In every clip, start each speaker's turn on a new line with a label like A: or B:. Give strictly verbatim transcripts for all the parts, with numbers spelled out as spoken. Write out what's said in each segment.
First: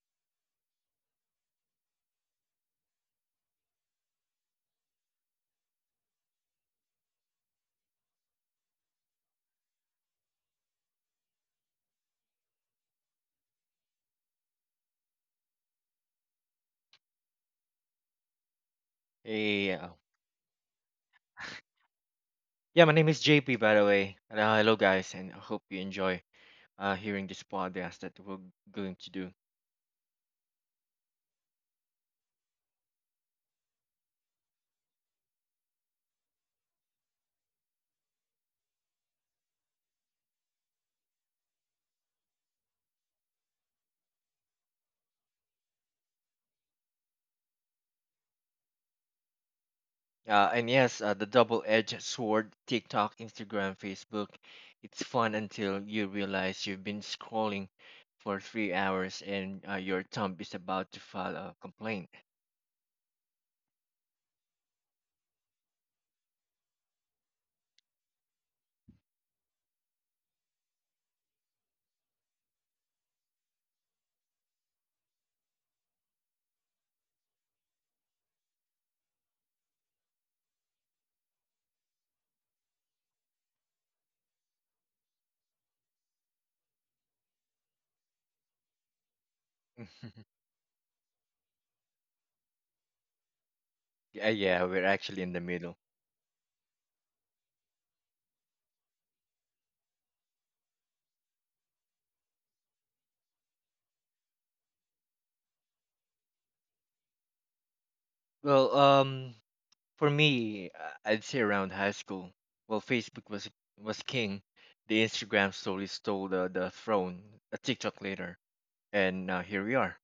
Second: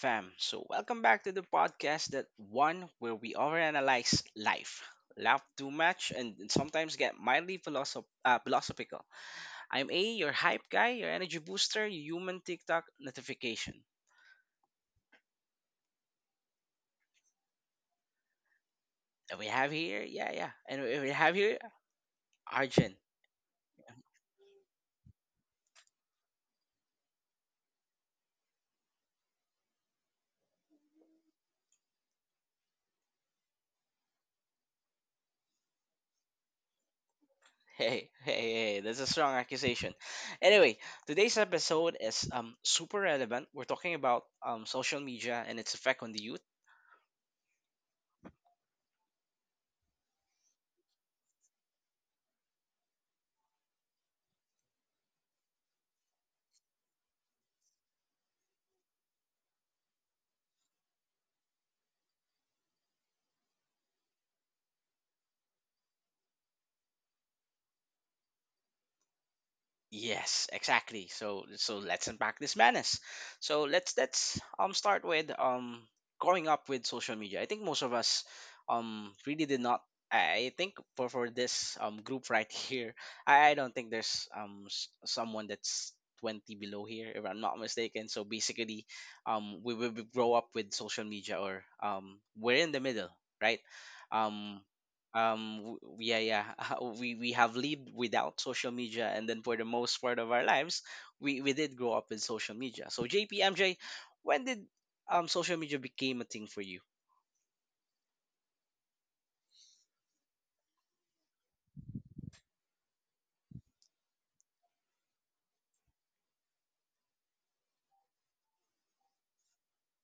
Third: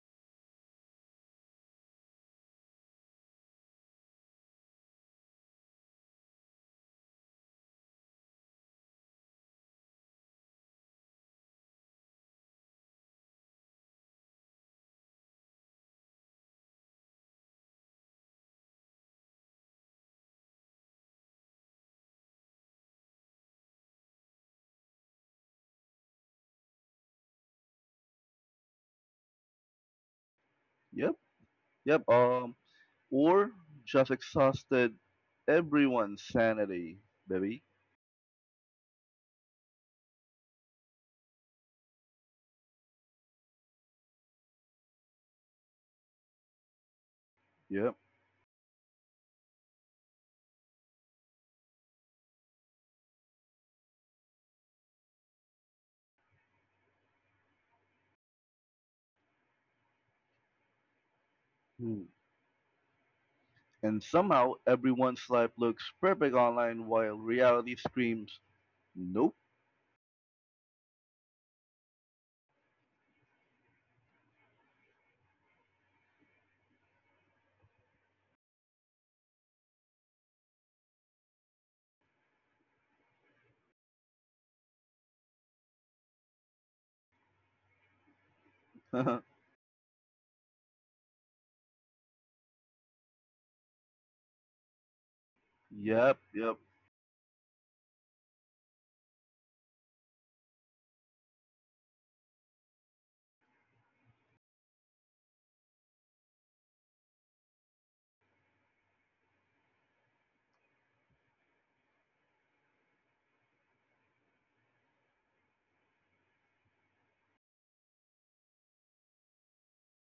A: fam? So, welcome back to the podcast, that one where we overanalyze life, laugh too much, and and sometimes get mildly philosoph- uh, philosophical. I'm A, your hype guy, your energy booster, your human TikTok notification. And we have
B: Yeah.
A: here, yeah, yeah, and we we have here
B: Yeah, my
A: Arjun.
B: name is J P, by the way. And, uh, hello, guys, and I hope you enjoy uh, hearing this podcast that we're going to do.
C: Yep, yep. Um, or just exhausted everyone's sanity, baby.
A: Hey, hey, hey, that's a strong accusation. Anyway, today's episode is um super relevant. We're talking about um social media and its effect on the youth.
C: Yep.
B: Uh, and yes, uh, the double edged sword TikTok, Instagram, Facebook. It's fun until you realize you've been scrolling for three hours and uh, your thumb is about to file a complaint.
C: Hmm. And somehow everyone's life looks perfect online while reality screams, nope.
A: Yes, exactly. So so let's unpack this madness. So let's let's um start with um growing up with social media. I think most of us um really did not. I I think for for this um group right here, I, I don't think there's um s- someone that's twenty below here, if I'm not mistaken. So basically um we we we grow up with social media, or um we're in the middle, right?
B: Yeah,
A: Um
B: yeah, we're actually in the
A: um
B: middle.
A: w- yeah
C: Yep,
A: yeah
C: yep.
A: we we have lived without social media, and then for the most part of our lives we we did grow up with social media. So JP, MJ, when did um social media became a thing for you?
B: Well, um, for me, uh, I'd say around high school. Well, Facebook was was king. The Instagram story stole the, the throne. A TikTok later, and now here we are.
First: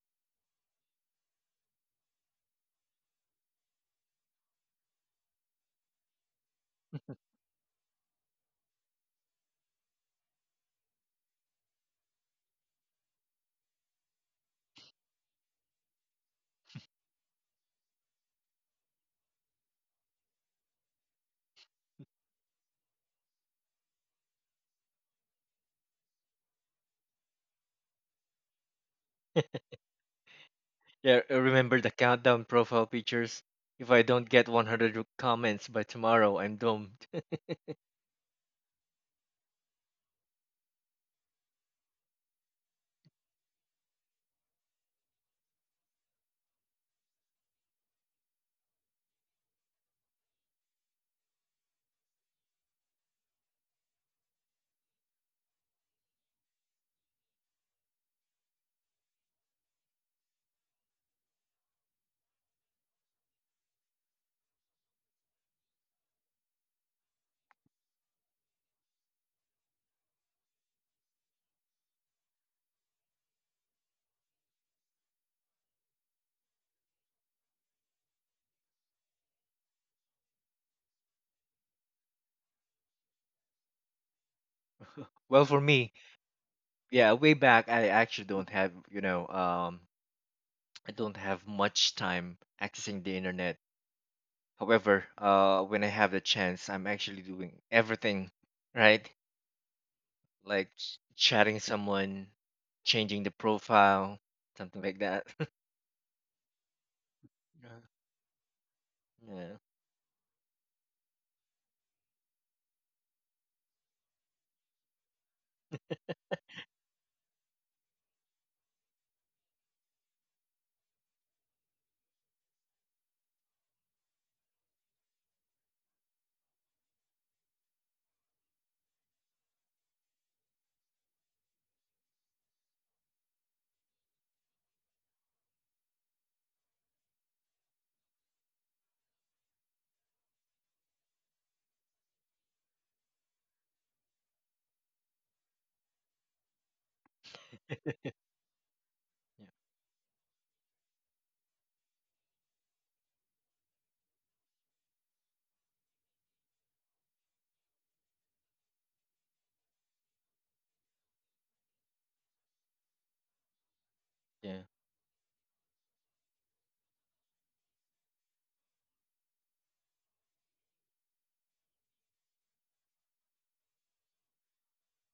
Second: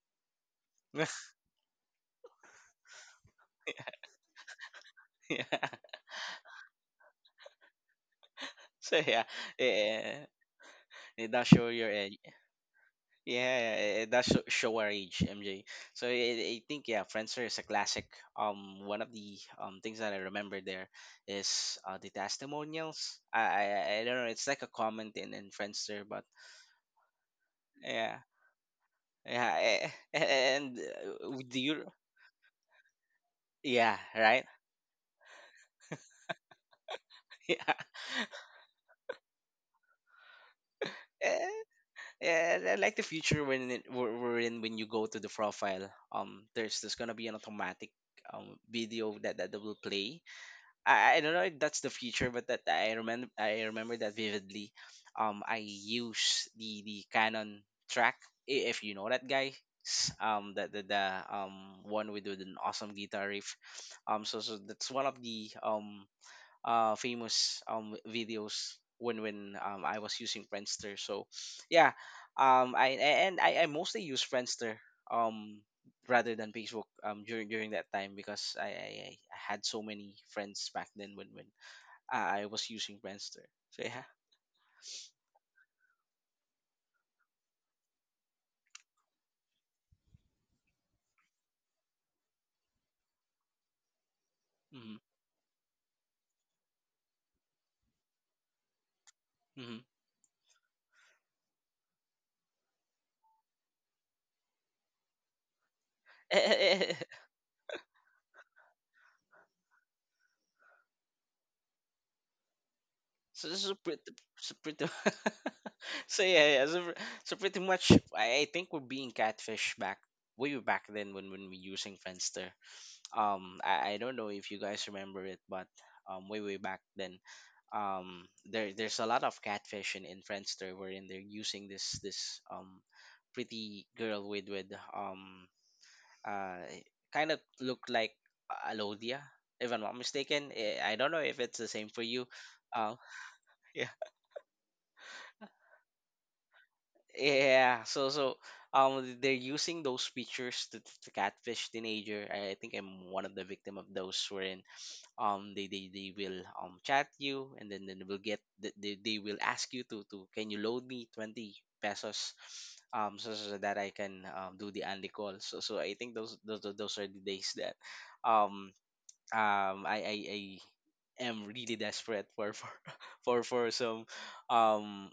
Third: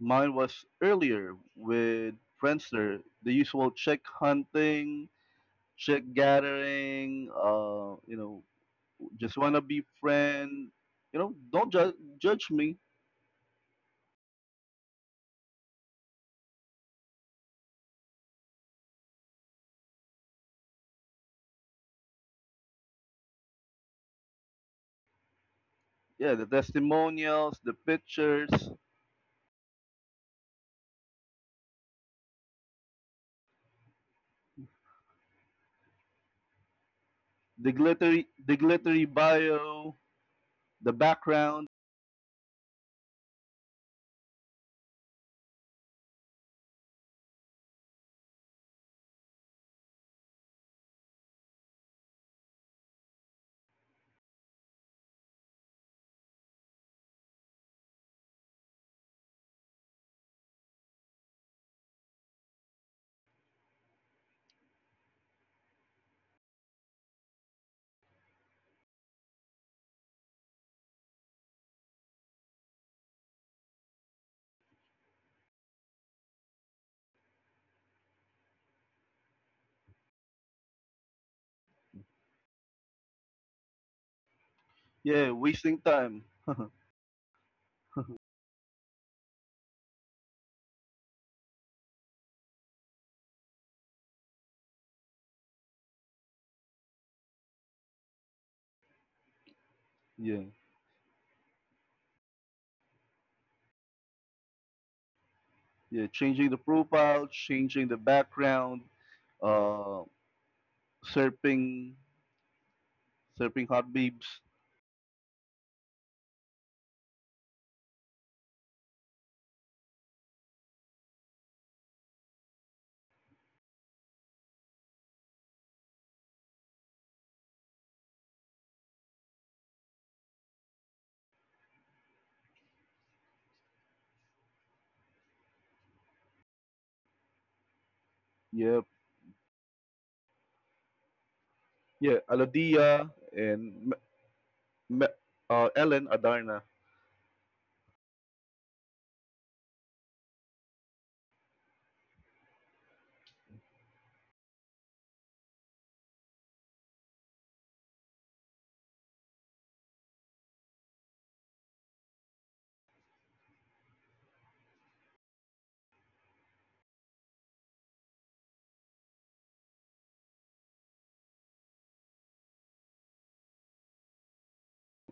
C: Mine was earlier with Friendster, the usual chick hunting,
A: Yeah,
C: chick gathering, uh, you know,
A: so yeah,
C: just wanna be
A: yeah,
C: friend. You
A: it
C: know,
A: does show
C: don't
A: your
C: ju-
A: age.
C: judge me.
A: Yeah, it does sho- show our age, MJ. So i I think, yeah, Friendster is a classic. Um one of the um things that I remember there is uh the testimonials. I i, I I don't know, it's like a comment in in Friendster. But
C: Yeah, the testimonials, the
A: yeah.
C: pictures.
A: Yeah, eh, and
B: Yeah, I
A: uh, do
B: remember
A: you?
B: the countdown profile pictures. If
A: Yeah,
B: I don't
A: right.
B: get one hundred comments by tomorrow, I'm doomed.
C: the
A: Yeah,
C: glittery the glittery bio, the
A: eh,
C: background.
A: yeah. I like the future when it, we're, we're in, when you go to the profile, um, there's there's gonna be an automatic um video that that will play. I I don't know if that's the future, but that, I remember, I remember that vividly. Um, I use the the Canon track, i- if you know that guy. Um, that the, the um one with, with an awesome guitar riff. Um, so so that's one of the um uh famous um videos when when um I was using Friendster. So yeah, um I a- and I, I mostly use Friendster um rather than Facebook um during during that time, because I I, I I had so many friends back then when when I I was using Friendster. So yeah.
C: Yeah,
B: Well, for
C: wasting
B: me,
C: time.
B: yeah, way back, I actually don't have you know um I don't have much time accessing the internet.
A: Mm-hmm.
B: However, uh, when I have the chance, I'm actually doing everything, right?
A: Mm-hmm.
C: Yeah,
B: Like, ch- chatting someone, changing the profile, something like that.
C: yeah, changing the profile, changing the background,
B: Yeah.
C: uh, surfing,
A: So this
C: surfing
A: is
C: hot
A: pretty,
C: babes.
A: so pretty, so yeah, yeah, so, pr- so pretty much I, I think we're being catfish back, way back then when when we using Friendster. Um I, I don't know if you guys remember it, but um way way back then um there there's a lot of catfish in, in Friendster, wherein they're using this this um pretty girl with with um uh kind of look like
C: Yep.
A: Alodia, if I'm not mistaken. Eh, I don't know if it's the same for
C: Yeah,
A: you. Uh,
C: Aladia and M- M- uh, Ellen Adarna.
A: Yeah, so so um they're
B: Yeah,
A: using those pictures to, to catfish teenager. I I think I'm one of the victim of those, wherein um they, they, they will um chat you, and then, then they will get they, they they will ask you to to can you load me twenty pesos, um so, so so that I can um,
B: yeah,
A: do the Andy call. So so I think those those those are the days that um um I I, I am really desperate for for for, for some um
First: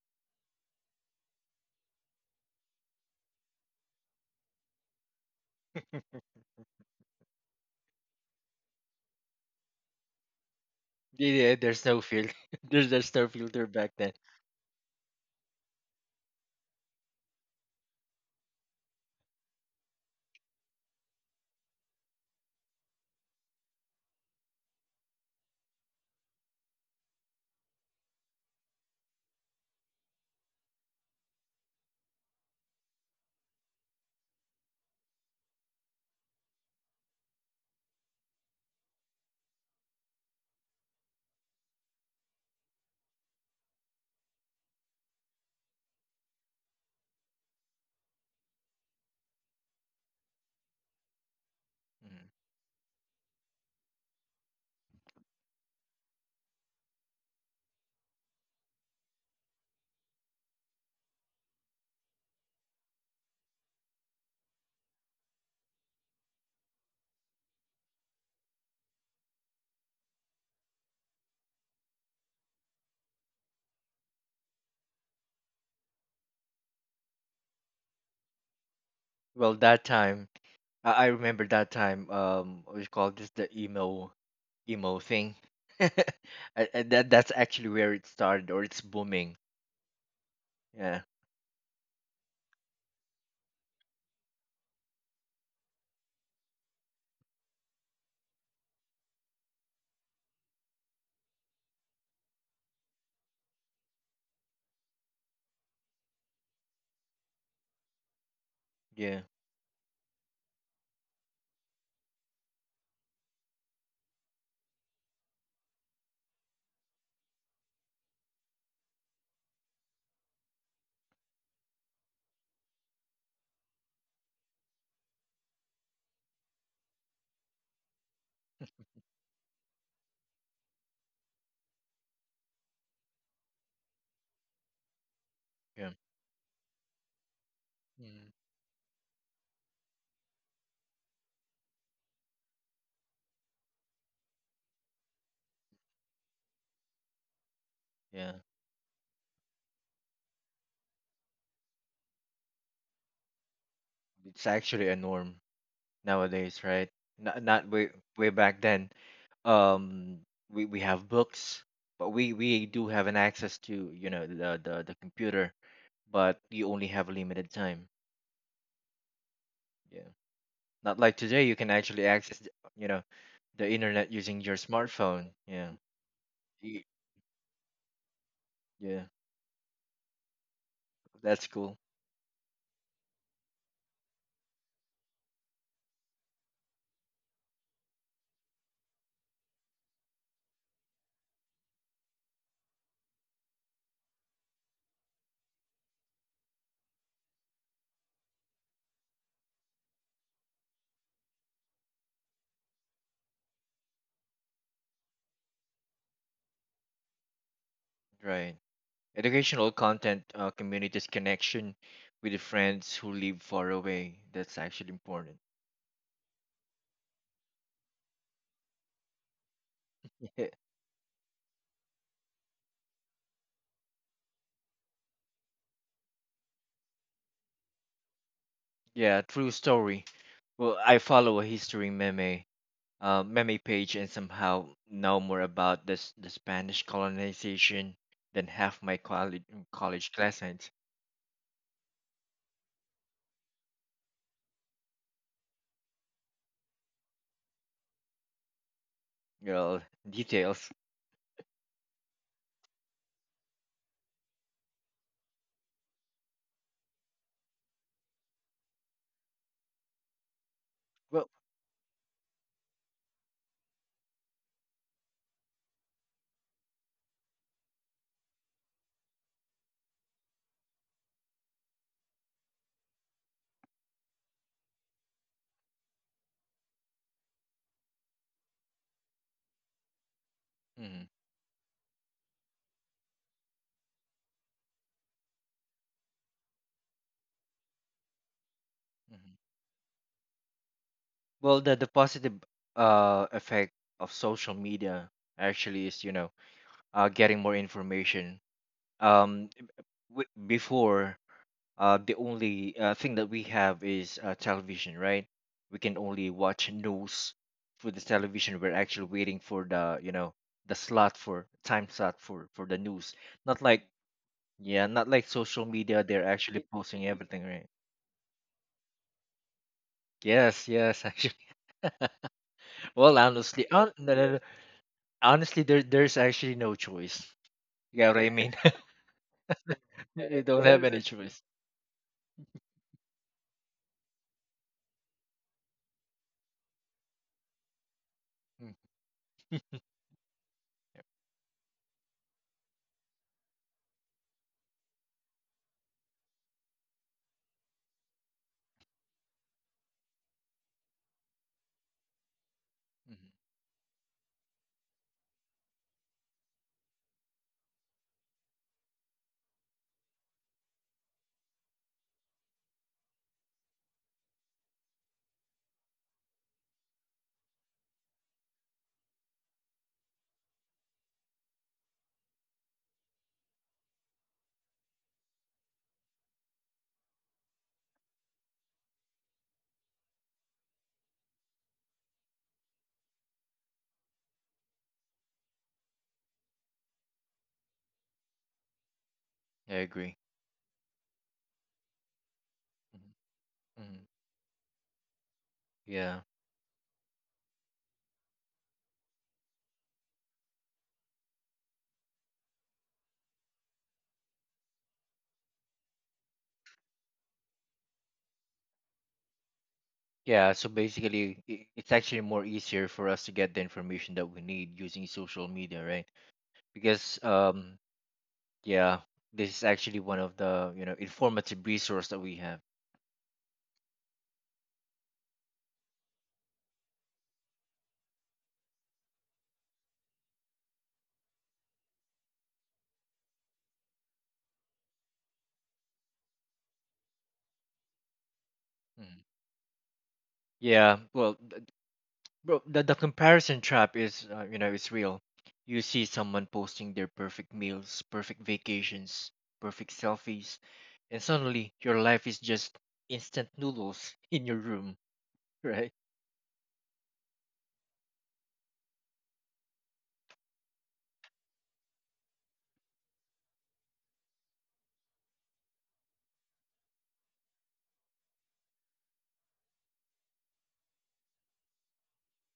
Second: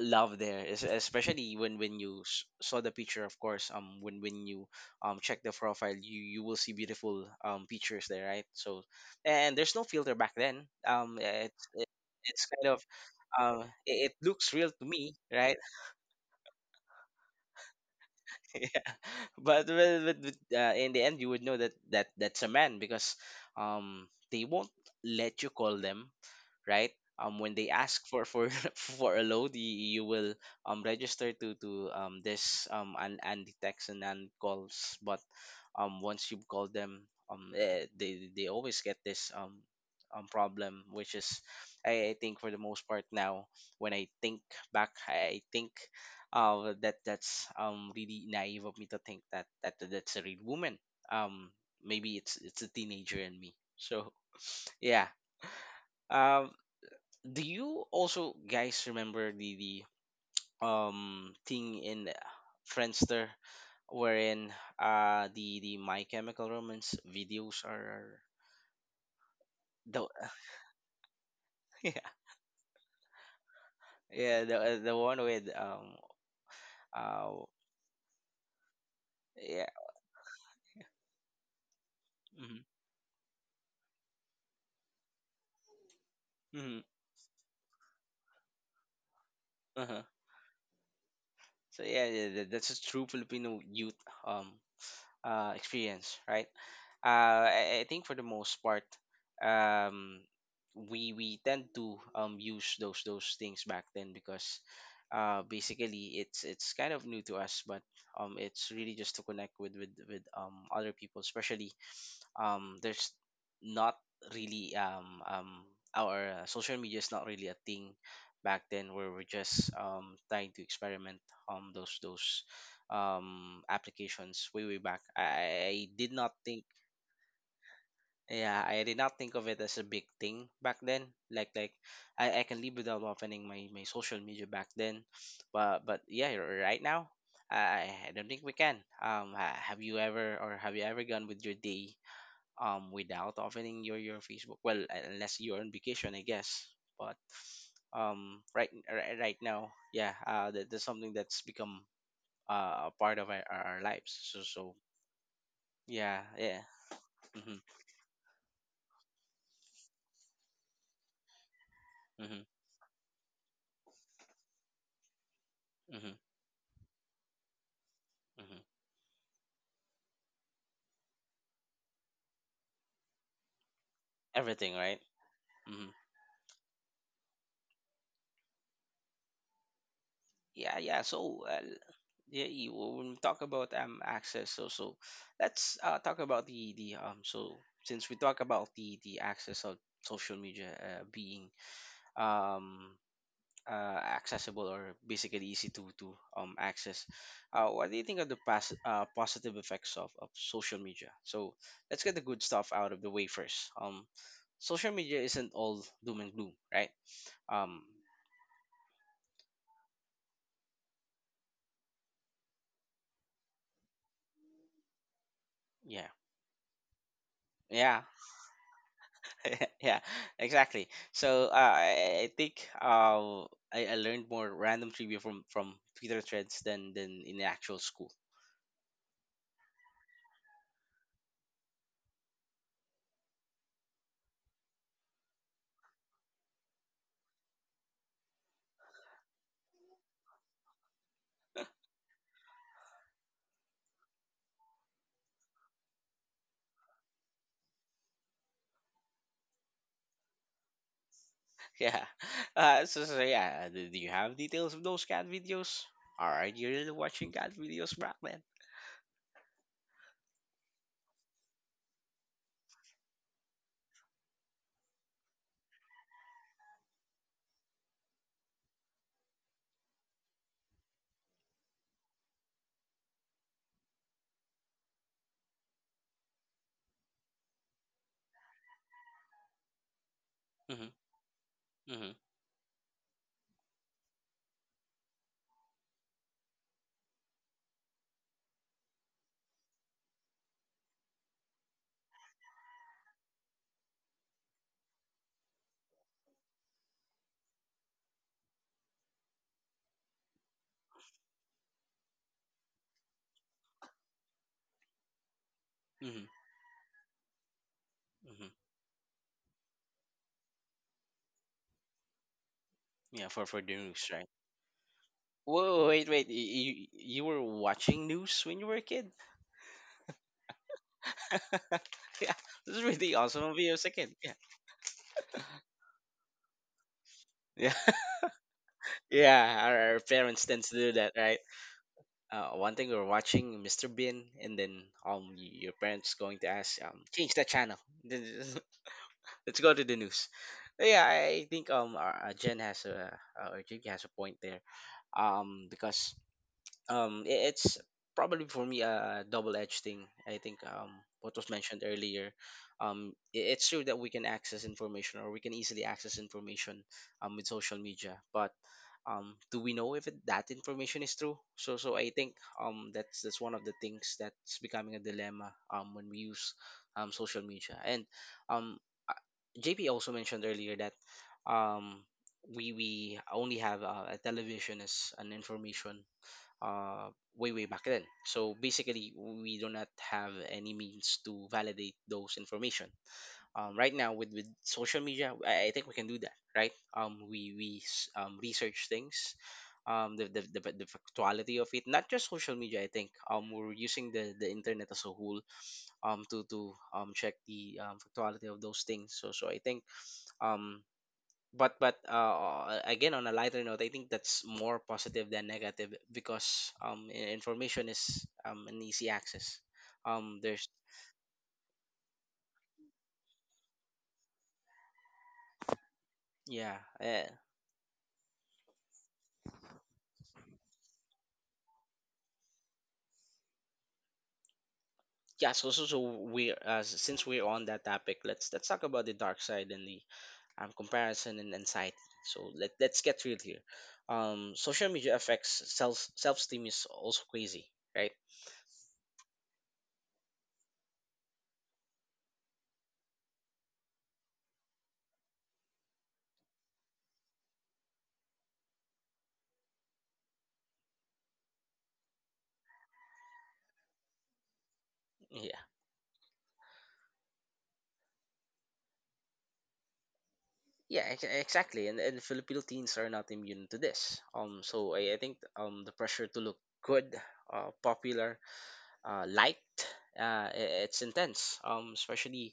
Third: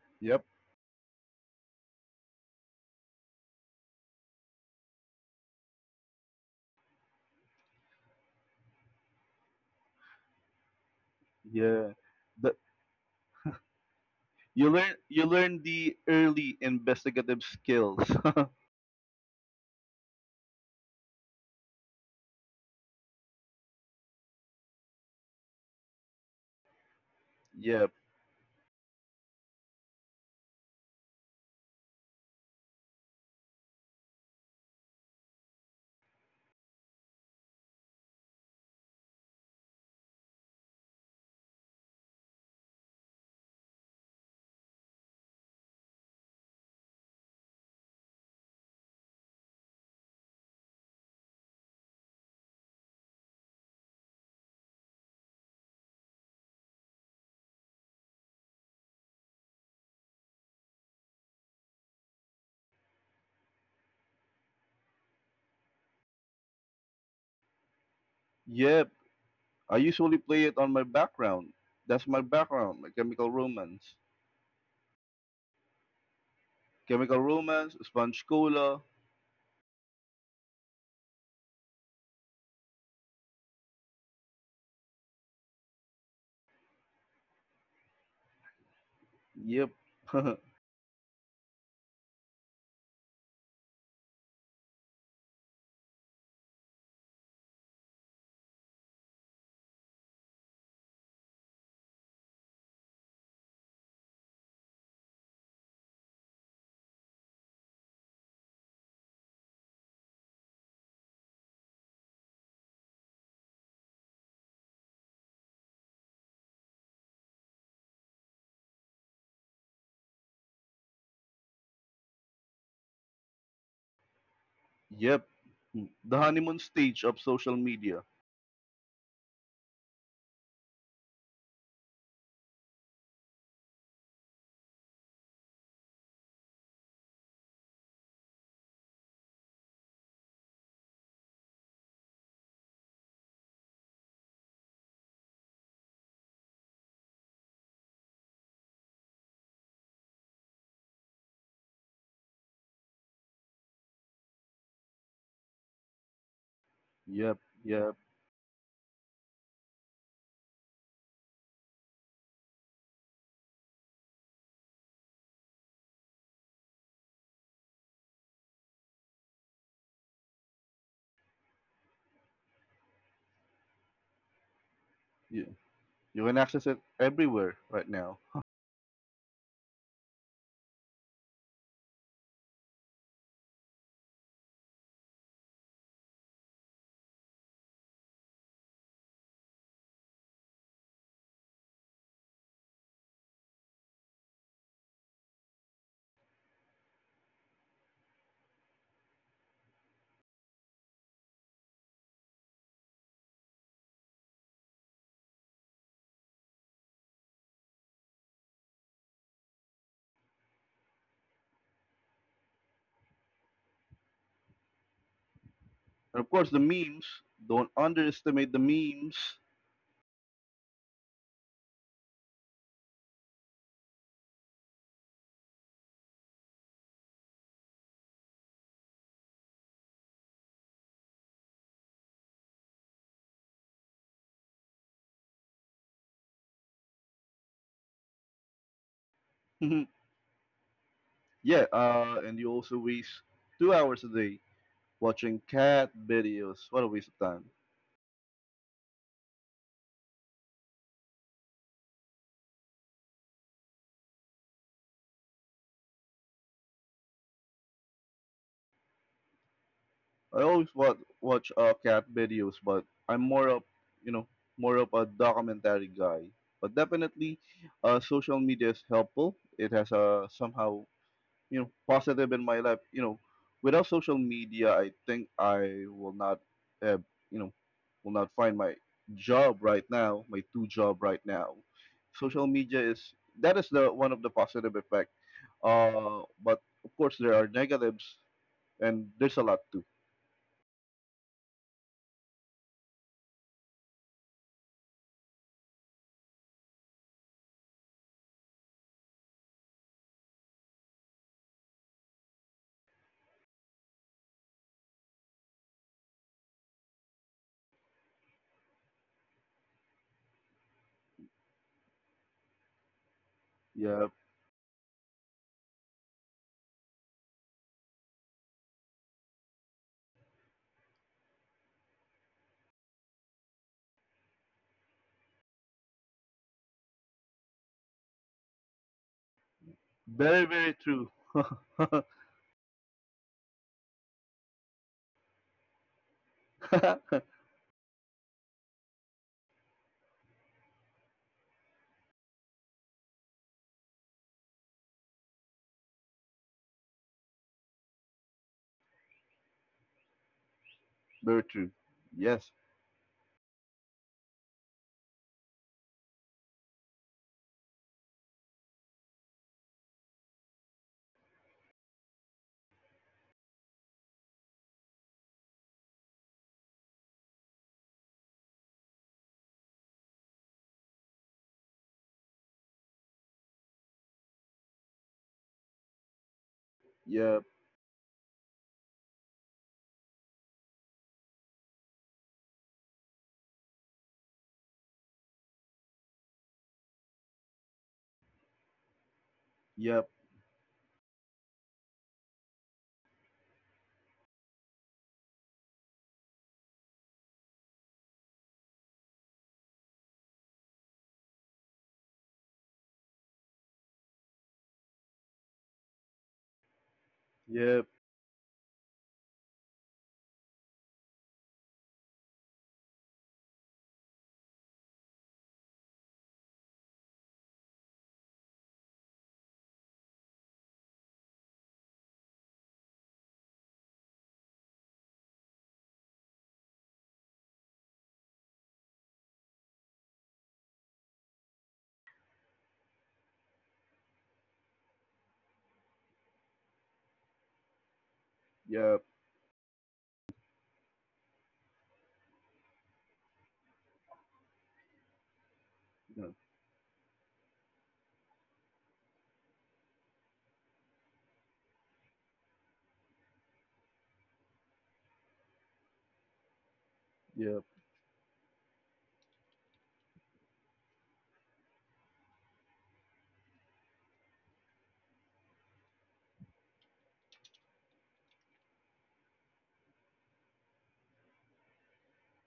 A: love
C: Yep.
A: there, es- especially when when you s- saw the picture, of course um when when you um check the profile,
B: yeah.
A: you you will see beautiful um pictures there, right? So and there's no filter back then, um
B: Yeah, yeah,
A: it's
B: there's
A: it,
C: Yeah.
B: no filter.
A: it's
C: The,
A: kind of
B: there's there's no
A: um
B: filter back
A: it, it
B: then.
A: looks real
C: you
A: to
C: learn
A: me,
C: you
A: right?
C: learn the early investigative skills.
A: Yeah. But, but, but but, uh, in the end you would know that that that's a man because um they won't let you call them, right? Um, when they
C: Yep.
A: ask for for for a load, you, you will um register to to um this um and and the text and and calls, but um once you call them um eh, they they always get this um um problem, which is I, I think for the most part now, when I think back, I think uh that that's um really naive of me to think that that that's a real woman. Um, maybe
B: Mhm.
A: it's it's a teenager in me. So yeah. Um, do you also guys remember the, the um thing in uh, Friendster wherein uh the the My Chemical Romance videos are
C: Yep. I
A: the,
C: usually play it on my background. That's
A: yeah,
C: my background, my Chemical Romance.
A: yeah, the uh, the one with um
C: Chemical
A: uh
C: Romance, Sponge Cola.
B: Well,
A: yeah.
B: that time, I, I remember that time.
A: Mm-hmm,
B: Um, what you call this, the emo, emo thing. I,
A: mm-hmm,
B: I, that that's actually where it started, or it's booming.
C: Yep.
A: uh-huh.
B: Yeah,
A: So yeah, yeah, that- that's a true Filipino youth um uh, experience, right? Uh, I, I think for the most part, um, we we tend to um, use those those things back then because uh, basically it's it's kind of new to us, but um, it's really just
B: yeah,
A: to connect with with with um, other people, especially um there's not really um um our uh, social media is not really a thing back then, where we're just um trying to experiment on those those um applications, way way back.
C: Yep.
A: I, I did
C: The
A: not
C: honeymoon
A: think,
C: stage of social media.
A: yeah, I did not think of it as a big thing back then. like like i, I can live without opening my, my social media back then, but
B: yeah.
A: but yeah, r- right now, i i I don't
B: Mm,
A: think we can. Um, ha- have you ever, or have you ever gone with your day um without opening your your Facebook? Well, uh, unless you're on vacation, I guess. But
B: yeah.
A: um, right right, right now, yeah, uh, that, that's something that's become uh, a part of our, our our lives. So
B: It's
A: so
B: actually a norm
A: yeah, yeah.
B: nowadays, right?
C: Yep.
B: Not
A: Mm-hmm,
B: not way
C: Yep.
B: way back then. Um, we we have books, but we
A: mm-hmm,
B: we do have an access to, you know, the the the computer,
A: mm-hmm.
B: but you only have a limited time.
A: Hmm.
B: Yeah, not like today, you can actually access the- you know, the internet using your
A: Everything right.
B: smartphone.
C: You,
B: Yeah.
A: Mm-hmm.
C: you can access it
B: Y-
C: everywhere right now.
B: yeah,
A: Yeah, yeah. So
B: that's
A: uh,
B: cool.
A: yeah, you, when we talk about um access, so so let's uh, talk about the the um so since we talk about the the access of social media, uh, being um uh, accessible or basically easy to to um, access. Uh, what do you think of the past uh, positive effects of, of social media? So let's get the good stuff out of the way first. Um, social media isn't all doom and gloom, right? Um,
B: Right. Educational content, uh, communities, connection with the friends who live far away. That's actually important.
A: yeah,
C: And of course, the memes. Don't
A: yeah,
C: underestimate the memes.
A: yeah, exactly. So uh, I, I think uh, I, I learned more random trivia from from Twitter threads than than in actual school.
B: Yeah, true story. Well, I follow a history meme, uh, meme page, and somehow know more about this the Spanish colonization than half my college college classmates.
C: Yeah. Uh, and you also waste two hours a day watching cat videos. What a waste of time.
B: Girl, details.
A: Yeah. Uh, so, so yeah, do do you have details of those cat videos? Are you really watching cat videos back then?
C: I always watch
B: Well,
C: watch uh, cat videos, but I'm more of you know more of a documentary guy. But definitely, uh, social media is helpful. It has a somehow you know positive in my life. You know, without social media, I think I will not have you know will not find my job right now, my two job
B: mhm,
C: right
A: Mm-hmm.
C: now.
A: Mm-hmm.
C: Social media is that is the one of the positive effect. Uh, but of course there are negatives, and there's
B: mhm.
C: a lot too.
B: Well, the the positive uh effect of social media actually is, you know, uh getting more information. Um, w- before, uh, the only uh, thing that we have is, uh, television, right? We can only
A: Mm-hmm.
B: watch news through the television.
A: Mm-hmm.
B: We're actually waiting for the, you know the slot, for time slot for for the news.
A: Yeah,
B: Not
A: for
B: like,
A: for the
C: Yeah.
A: news, right?
B: yeah, not like social media.
A: Whoa,
B: They're
A: wait, wait.
B: actually posting
A: You
B: everything,
A: you were
B: right?
A: watching news when you were a kid?
B: Yes, yes, actually.
A: Yeah, this is
B: Well,
A: really awesome
B: honestly,
A: of you
B: hon-
A: as a
B: no,
A: kid.
B: no, no,
A: Yeah,
B: honestly, there there's actually no choice.
A: yeah,
B: Yeah, what I mean.
A: yeah. Our, our
B: They
C: Very,
A: parents
B: don't
A: tend
C: very
A: to
B: have
A: do
B: any
C: true.
A: that, right?
B: choice.
A: Uh, one thing we're watching mister Bean, and then um, y- your parents going to ask um, change that channel.
B: Mm,
A: Let's go to the news. Yeah, I think um our, uh, Jen has a uh, or J P has a point there. Um, because um i- it's probably for me a double-edged thing. I think um what
C: Very
A: was
C: true.
A: mentioned earlier,
C: Yes.
A: um
B: mhm.
A: i- it's true that we can access information, or we can easily access information um with social media, but um do we know if it, that information is true? So so I think um that's that's one of the things that's becoming a dilemma um when we use um social media, and um uh, JP also mentioned earlier that um we we only have uh, a television as an information uh,
C: Yep.
A: way way back then. So basically, we do not have any means to validate those information. Um, right now, with with social media, I, I think we can do that, right? Um, we we s- um, research things,
B: I
C: Yep.
B: agree.
A: um, the, the the fa- the factuality of it, not just social media. I think
B: Mhm,
A: um, we're
B: mhm.
A: using the the internet as a whole
B: Yeah.
A: um to to um check the um, factuality of those things. So so I think um but but uh, again on a lighter note, I think that's more positive than negative because um i-
C: Yep.
A: information is um an easy access. Um
B: Yeah, so
A: there's
B: basically, i- it's actually more easier for us to get the information that we need using social media, right?
A: Yeah,
B: Because,
A: uh,
B: um, yeah, this is actually one of the, you know, informative resource that we have.
A: yeah, so so, so we uh, s- since we're on that topic, let's let's talk about the dark side and the um comparison and anxiety. So let, let's get real here, um social media affects self, self-esteem is also crazy, right?
C: Yep.
B: Mhm. Yeah, well, th- bro, the, the comparison trap is, uh, you know, it's real. You see
C: Yep.
B: someone posting their perfect meals, perfect vacations, perfect selfies, and suddenly your life is just instant noodles in your room,
A: Yeah.
B: right?
C: Yep.
A: Yeah, ex- exactly. And and Filipino teens are not immune to this. Um, so I, I think um the pressure to look good, uh, popular, uh, liked, uh, i- it's intense. Um, especially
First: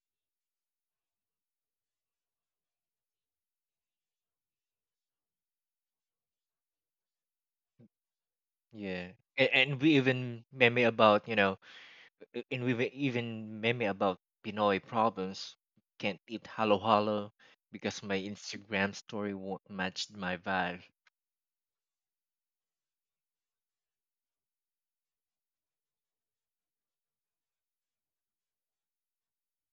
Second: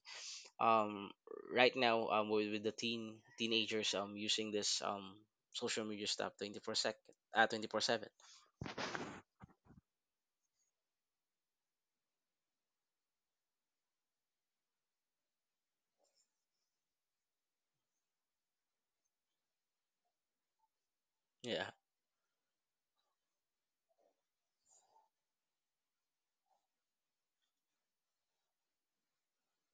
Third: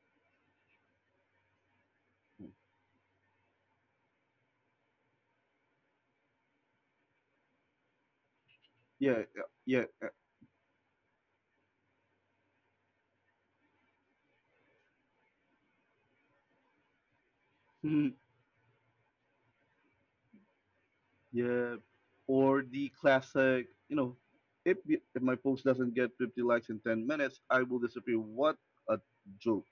A: um right now um with, with the teen teenagers um using this um social media stuff twenty four sec uh, twenty four seven.
B: Yeah.
C: Yeah.
B: And, and
C: Yeah.
B: we
C: Yeah.
B: even meme about, you know, Uh, And we have even meme about Pinoy problems. Can't eat halo halo because
C: Hmm.
B: my Instagram story won't match my vibe.
A: Yeah.
C: Yeah. Or the classic, you know, if y- if my post doesn't get fifty likes in ten minutes, I will disappear. What a joke.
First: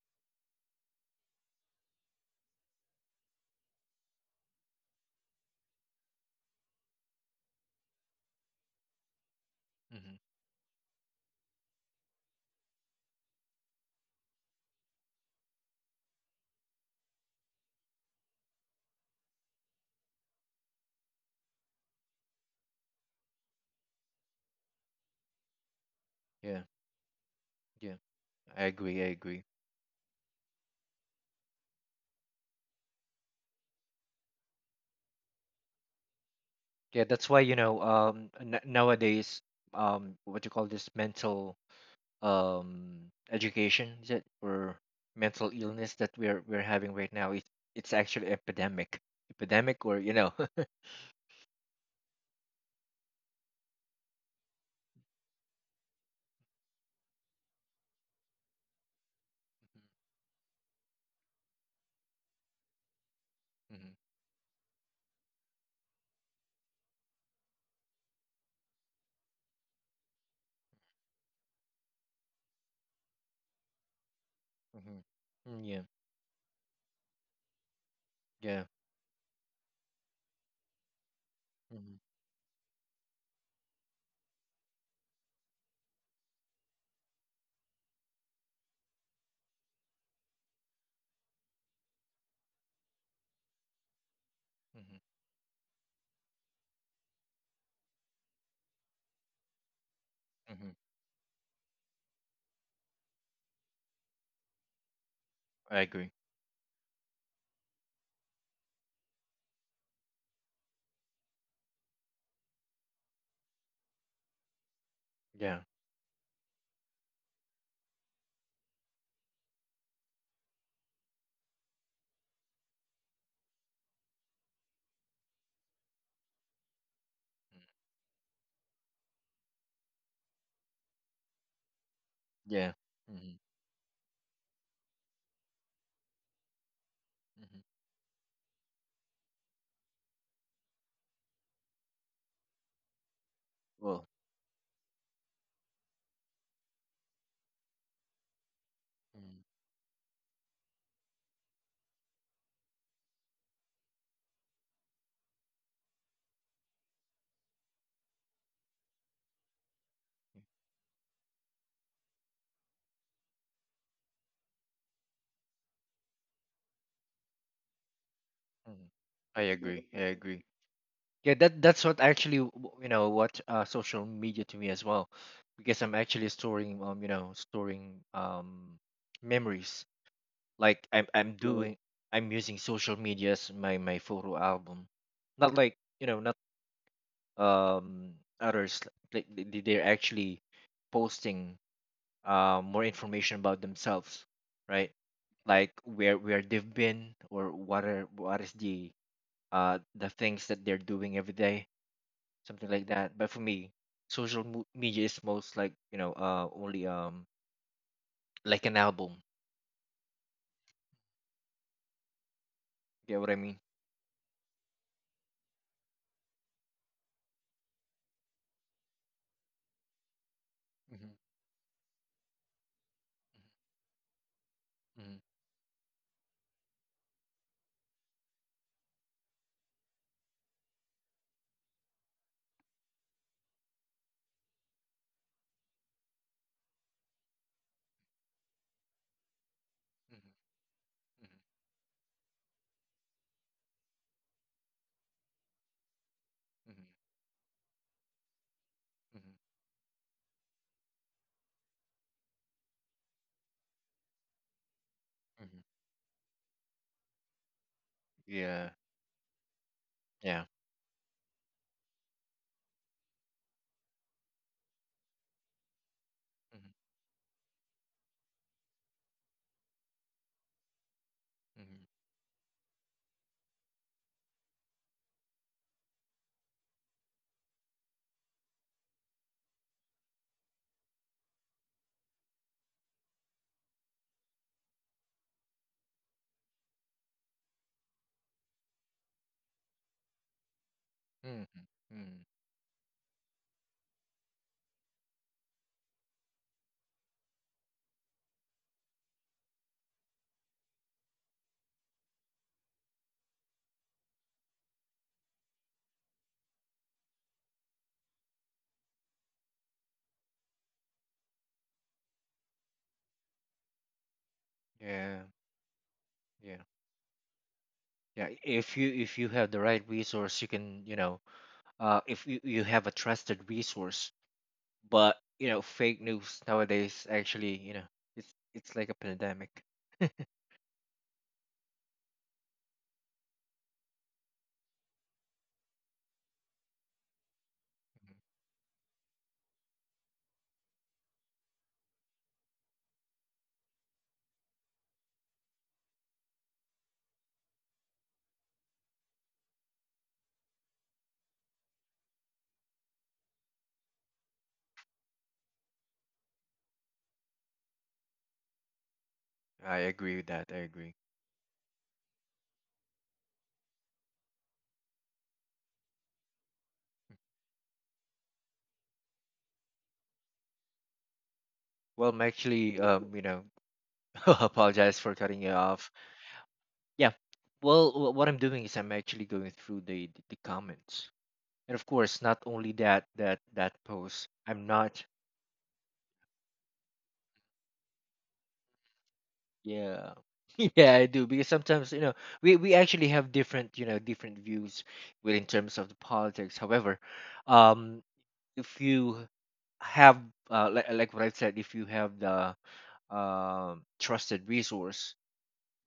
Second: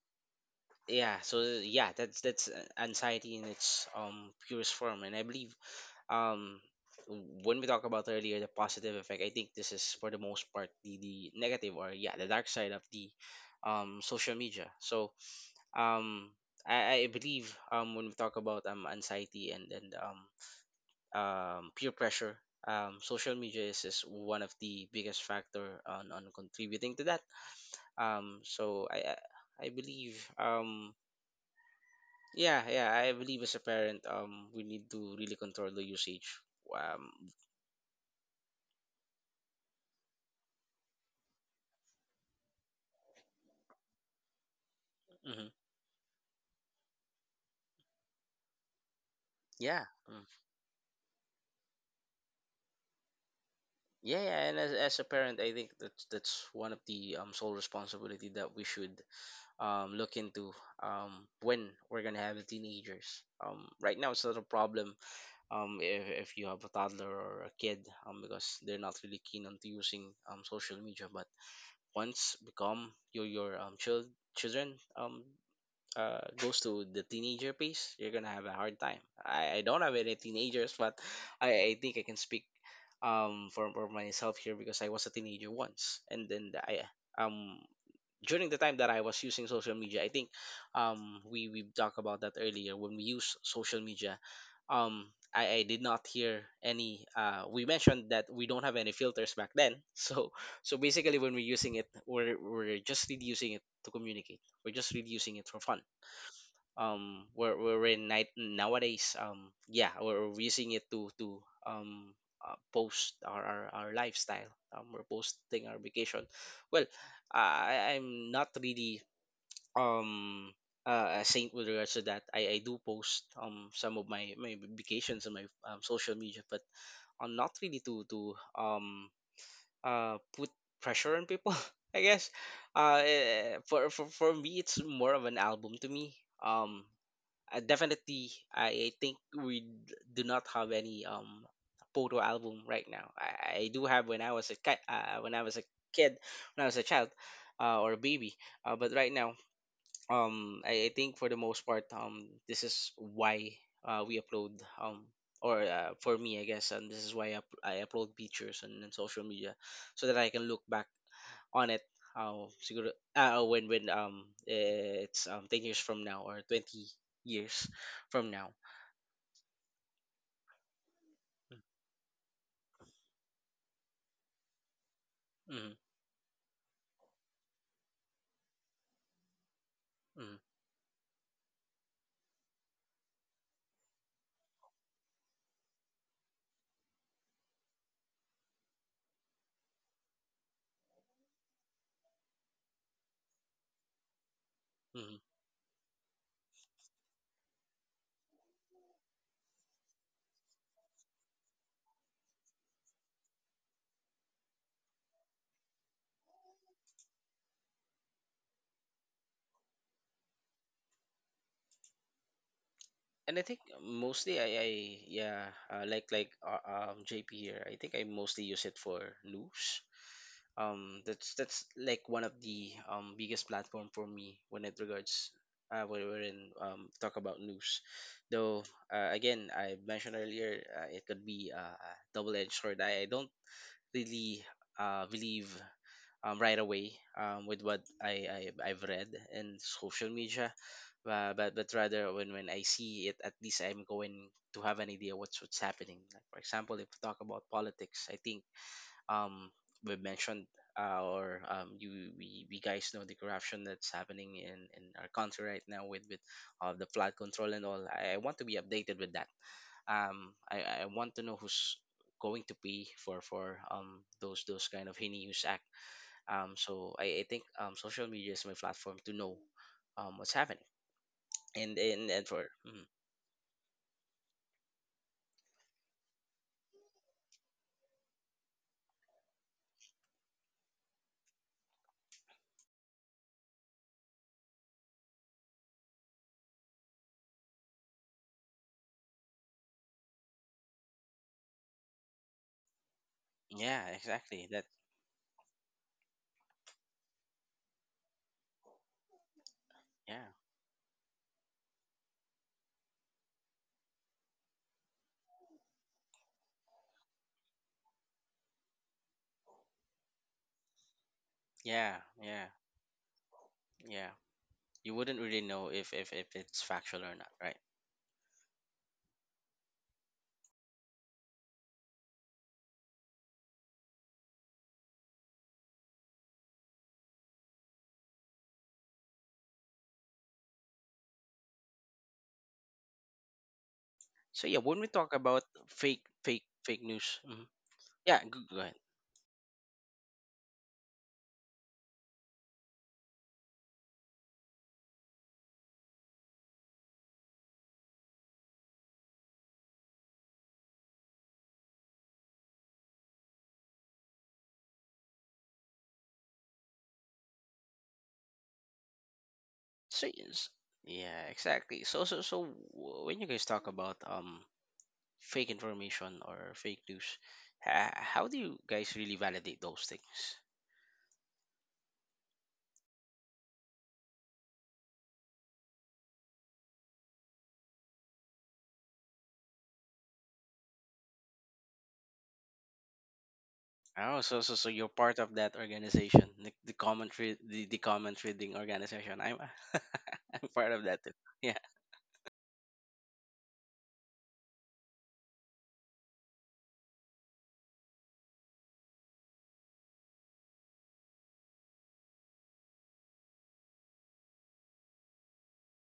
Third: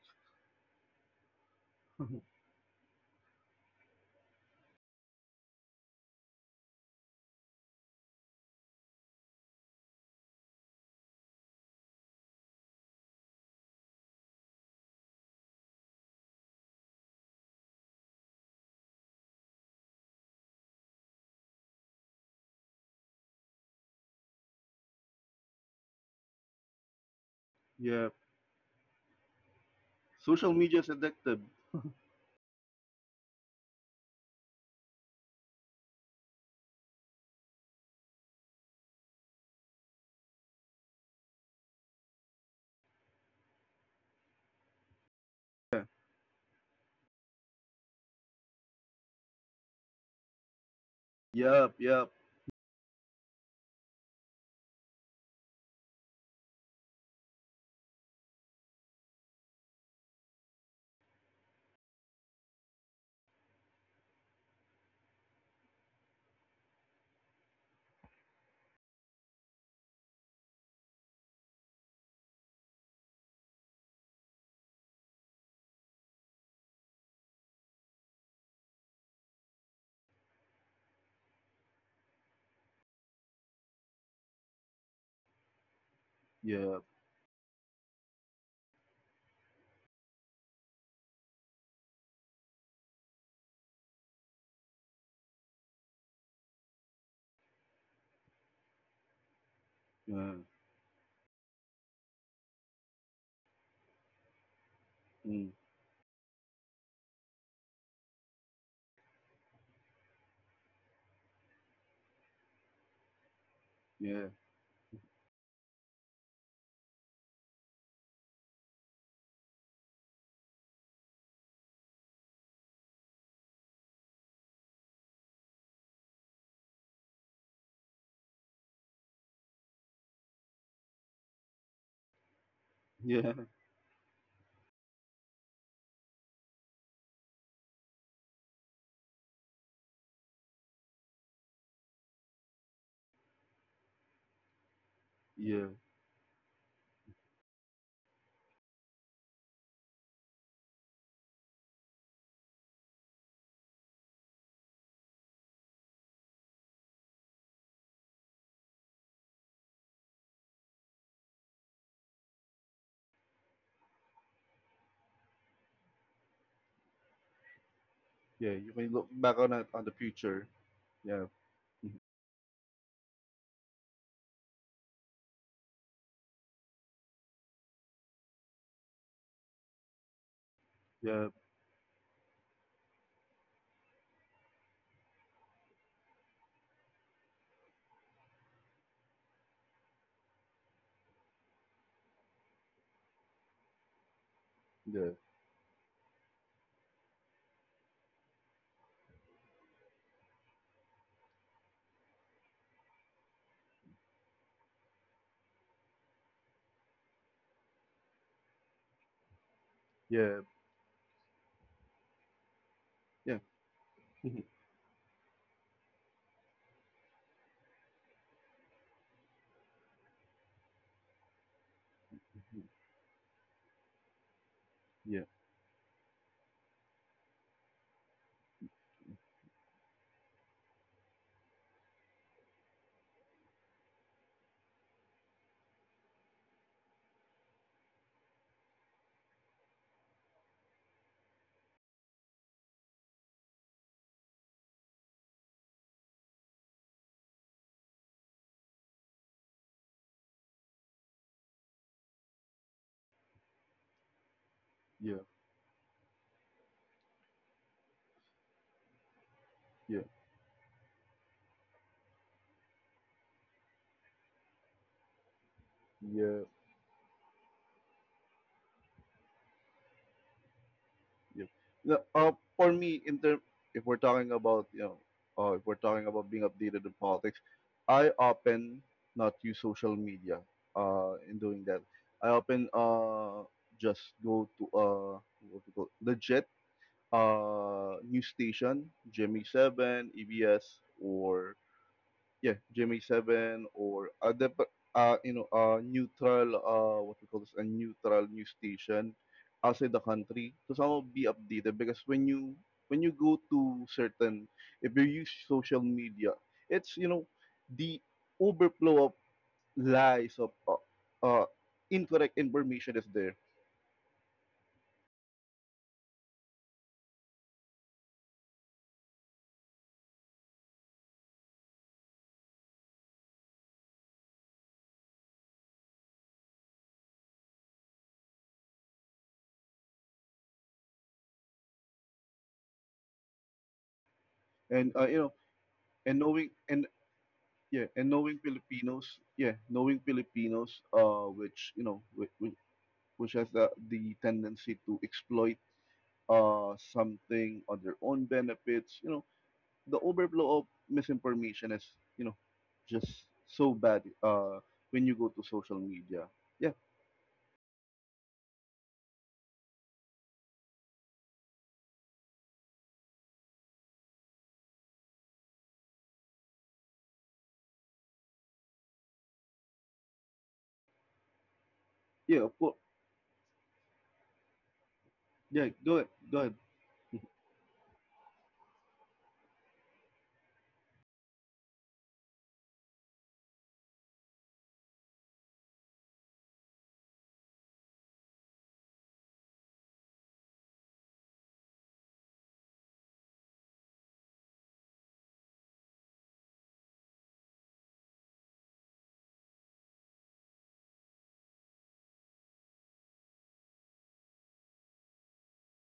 A: yeah so yeah that's that's uh, anxiety in its um purest form, and I believe um when we talk about earlier the positive effect, I think this is for the
B: Hmm.
A: most part the, the negative, or yeah, the dark side of the um social media. so um i, I believe um when we talk about um anxiety and and um um peer pressure, um social media is, is one of the biggest factor on on
B: Yeah,
A: contributing to that.
B: yeah,
C: Yeah.
A: um
B: I
A: so i
B: agree, I
A: i
B: agree.
A: I believe
C: Social media is
A: um
C: addictive.
A: yeah, yeah. I believe as a parent, um, we need to really control the usage.
B: Yeah, that's
A: Um,
B: why, you know, um, n- nowadays, um, what you call this, mental, um education is it, or mental
A: mhm.
C: Yeah.
B: illness that we're we're having right now? It it's actually epidemic, epidemic,
A: yeah,
B: or you
A: mm.
B: know,
C: Yep. Yep.
A: Yeah, yeah. And as, as a parent, I think that's that's one of the um sole responsibility that we should um look into um when we're gonna have the teenagers. Um,
B: Mhm,
A: right now it's not a problem. Um, if, if you have a toddler or a kid, um, because they're not really keen on to using um social media, but once become your your um child children,
B: mhm,
A: um
B: mhm. Mm, yeah,
A: uh, goes to the teenager phase, you're gonna have a
B: yeah.
A: hard time. I, I don't have any teenagers, but I, I
B: Hmm,
A: think I can speak um for, for myself here because I was a teenager once, and then the-
C: Yep.
A: I um during the time that I was using social media, I think um we we talked about that earlier when we use social media. Um,
B: hmm,
A: I, I did not hear any. Uh, we mentioned that we don't have any filters back then,
C: Yeah.
A: so
B: hmm.
A: so basically when we're using it, we're we're just really using it to communicate. We're just really
C: Mm.
A: using it for
B: I
A: fun.
B: agree.
A: Um we're we're in night Nowadays, um yeah, we're we're using it to to um uh, post our, our our
C: Yeah.
A: lifestyle. Um we're
B: Yeah.
A: posting our vacation. well i I- I'm not really um uh, a saint with regards to that. I i do post um some of my my vacations on my um, social media, but I'm not
B: Mm.
A: really to to um uh put pressure on people, I guess.
B: Yeah.
A: Uh
C: Yeah.
B: Hmm,
A: eh, for, for for me, it's more of an album to me. um
B: hmm.
A: uh, Definitely, I think we d- do not have any um photo album right now. I, I do
B: Well.
A: have when I was a ki- uh, when I was
C: Yeah.
A: a kid, when I was a child, uh, or a baby. Uh, but right now,
B: Mm,
A: um, I, I think for the most part, um, this is why uh, we upload um or uh, for me, I guess, and this is why I, up- I upload pictures and, and social media so that I can look back on it how siguro, uh, when when um it's um ten years from now or twenty years from
C: Yeah.
A: now.
C: You may
B: mm.
C: look back
B: I
C: on it on
B: agree.
C: the
B: I
C: future.
B: agree.
C: Yeah.
B: Yeah, that that's what actually, w- you know what, uh, social media to me as well,
A: hmm
B: because I'm actually storing, um you know storing, um memories.
A: mm-hmm,
B: Like I'm
C: Yeah.
B: I'm mm-hmm, doing I'm using social media as my my photo album, not like, you know, not, um others, like they, they- they're actually posting, um, more information about themselves, right?
C: Yeah.
A: mm-hmm.
B: Like, where where they've been, or what are what is the uh the things that they're doing every day, something like that. But for me, social mo- media is most, like you know uh only, um like an album.
C: Yeah,
B: Get what
C: yeah,
B: I
A: And I
B: mean?
A: think
C: yeah,
A: mostly I I yeah, uh, like like uh, um JP here. I think I mostly use it for news. um
B: Mhm,
A: that's that's like one of the um biggest platform for me when it
C: yeah,
B: mhm,
A: regards uh when we're in um talk about news, though. Uh, again, I mentioned earlier, uh, it could be uh, a double-edged sword. I, I don't really uh, believe um, right away um, with what I, I, I've read in social
B: mhm,
A: media, uh, but but rather when when I see it, at least I'm going to have an idea what's what's happening. Like, for example,
B: mhm,
A: if we talk about politics, I think
B: mhm,
A: um we mentioned uh, or um you, we, we guys know the corruption that's happening in in our
C: yeah,
A: country
B: mhm, mhm.
A: right now with with uh, the flood control and all. I, I want to be
B: Yeah.
A: updated with that. um
B: Yeah.
A: I, I want to know who's going to pay for for um those those kind of heinous act.
C: yeah,
A: Um
B: Mhm,
A: so, I, I think um social media is my platform to know um what's happening.
C: yeah.
A: and
C: No,
A: and,
C: uh,
A: and for
C: for
A: mm,
C: me, in term, if we're talking about you know, uh, if we're talking about being updated in politics, I often not use social media. Uh, in doing that, I often uh just go to uh what to call legit uh news station, Jimmy Seven, E B S,
B: mhm,
C: or
B: mhm, mhm.
C: yeah, Jimmy Seven
A: yeah,
C: or other,
A: exactly that.
C: uh, you know, uh, neutral, uh, what we call this, a neutral news station outside the
A: Yeah,
C: country to somehow be updated because when you when you go to certain, if you use social media, it's you know the overflow of lies of uh, uh,
A: yeah,
C: incorrect
A: yeah,
C: information is there,
A: yeah. You wouldn't
B: Yeah.
A: really know if if, if it's
B: Yeah.
A: factual or not, right?
B: Yeah. If you if you have the right resource, you can, you know, uh, if you, you have a trusted resource. But, you know, fake news nowadays, actually, you know, it's it's like a pandemic.
A: So yeah, when
C: and
A: we
C: uh, you
A: talk
C: know,
A: about fake,
C: and knowing
A: fake,
C: and
A: fake news. Mhm.
C: yeah, and
A: Yeah,
C: knowing
A: go, go ahead.
C: Filipinos, yeah, knowing Filipinos, uh, which you know, which, which which has the, the tendency to exploit uh, something on their own benefits. You know, the overflow of misinformation is, you know, just so bad uh, when you go to social media. Yeah,
B: I
A: So
B: agree with
A: yes,
B: that. I agree.
A: yeah, exactly. So so so w- when you guys talk about um fake information or fake news, ha- how do you guys really validate those things?
B: Well, I'm
C: yeah, of course.
B: actually, um, you know, apologize for cutting you
C: Yeah, go
B: off.
C: ahead, go ahead.
B: Yeah. Well, wh- what I'm doing is, I'm actually going through the the comments, and of course, not only that, that that
A: Oh,
B: post.
A: so so
B: I'm
A: so you're
B: not.
A: part of that organization, the, the comment re- the, the comment reading organization. I'm
B: Yeah.
A: I'm part of
B: Yeah, I
A: that too.
B: do, because
A: Yeah,
B: sometimes, you know, we we actually have different, you know, different views with in terms of the politics. However, um if you have, uh, like, like what I said, if you have the, um trusted resource,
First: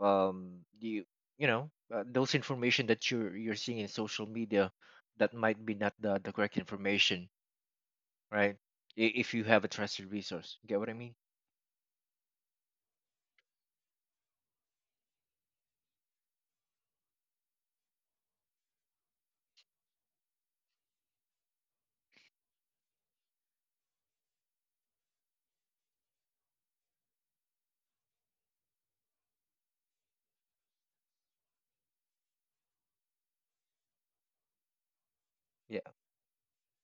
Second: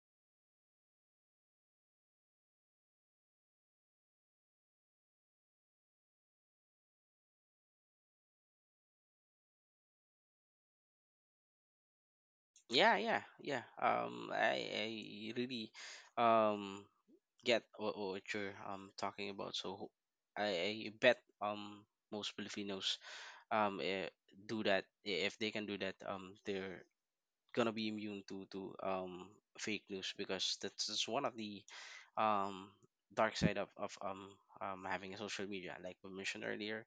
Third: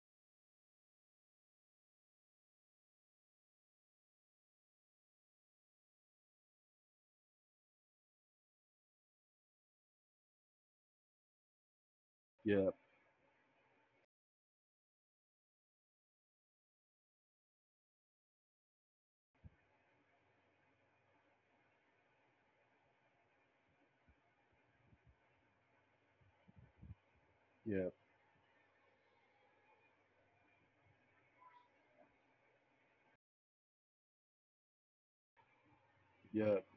B: um you, you know, uh, those information that you're you're seeing in social media, that might be not the, the correct information, right? I- If you have a trusted resource. Get what I mean?
C: Yeah,
A: yeah, yeah, yeah. Um, I I Really um get what, what you're um talking about. So ho- I, I bet um most Filipinos um eh, do that. I- If they can do that, um they're gonna be
C: yeah,
A: immune to to um fake news, because that's, that's one of the um dark side of of um um having a social media.
B: Yeah.
A: Like we mentioned
C: yeah,
A: earlier,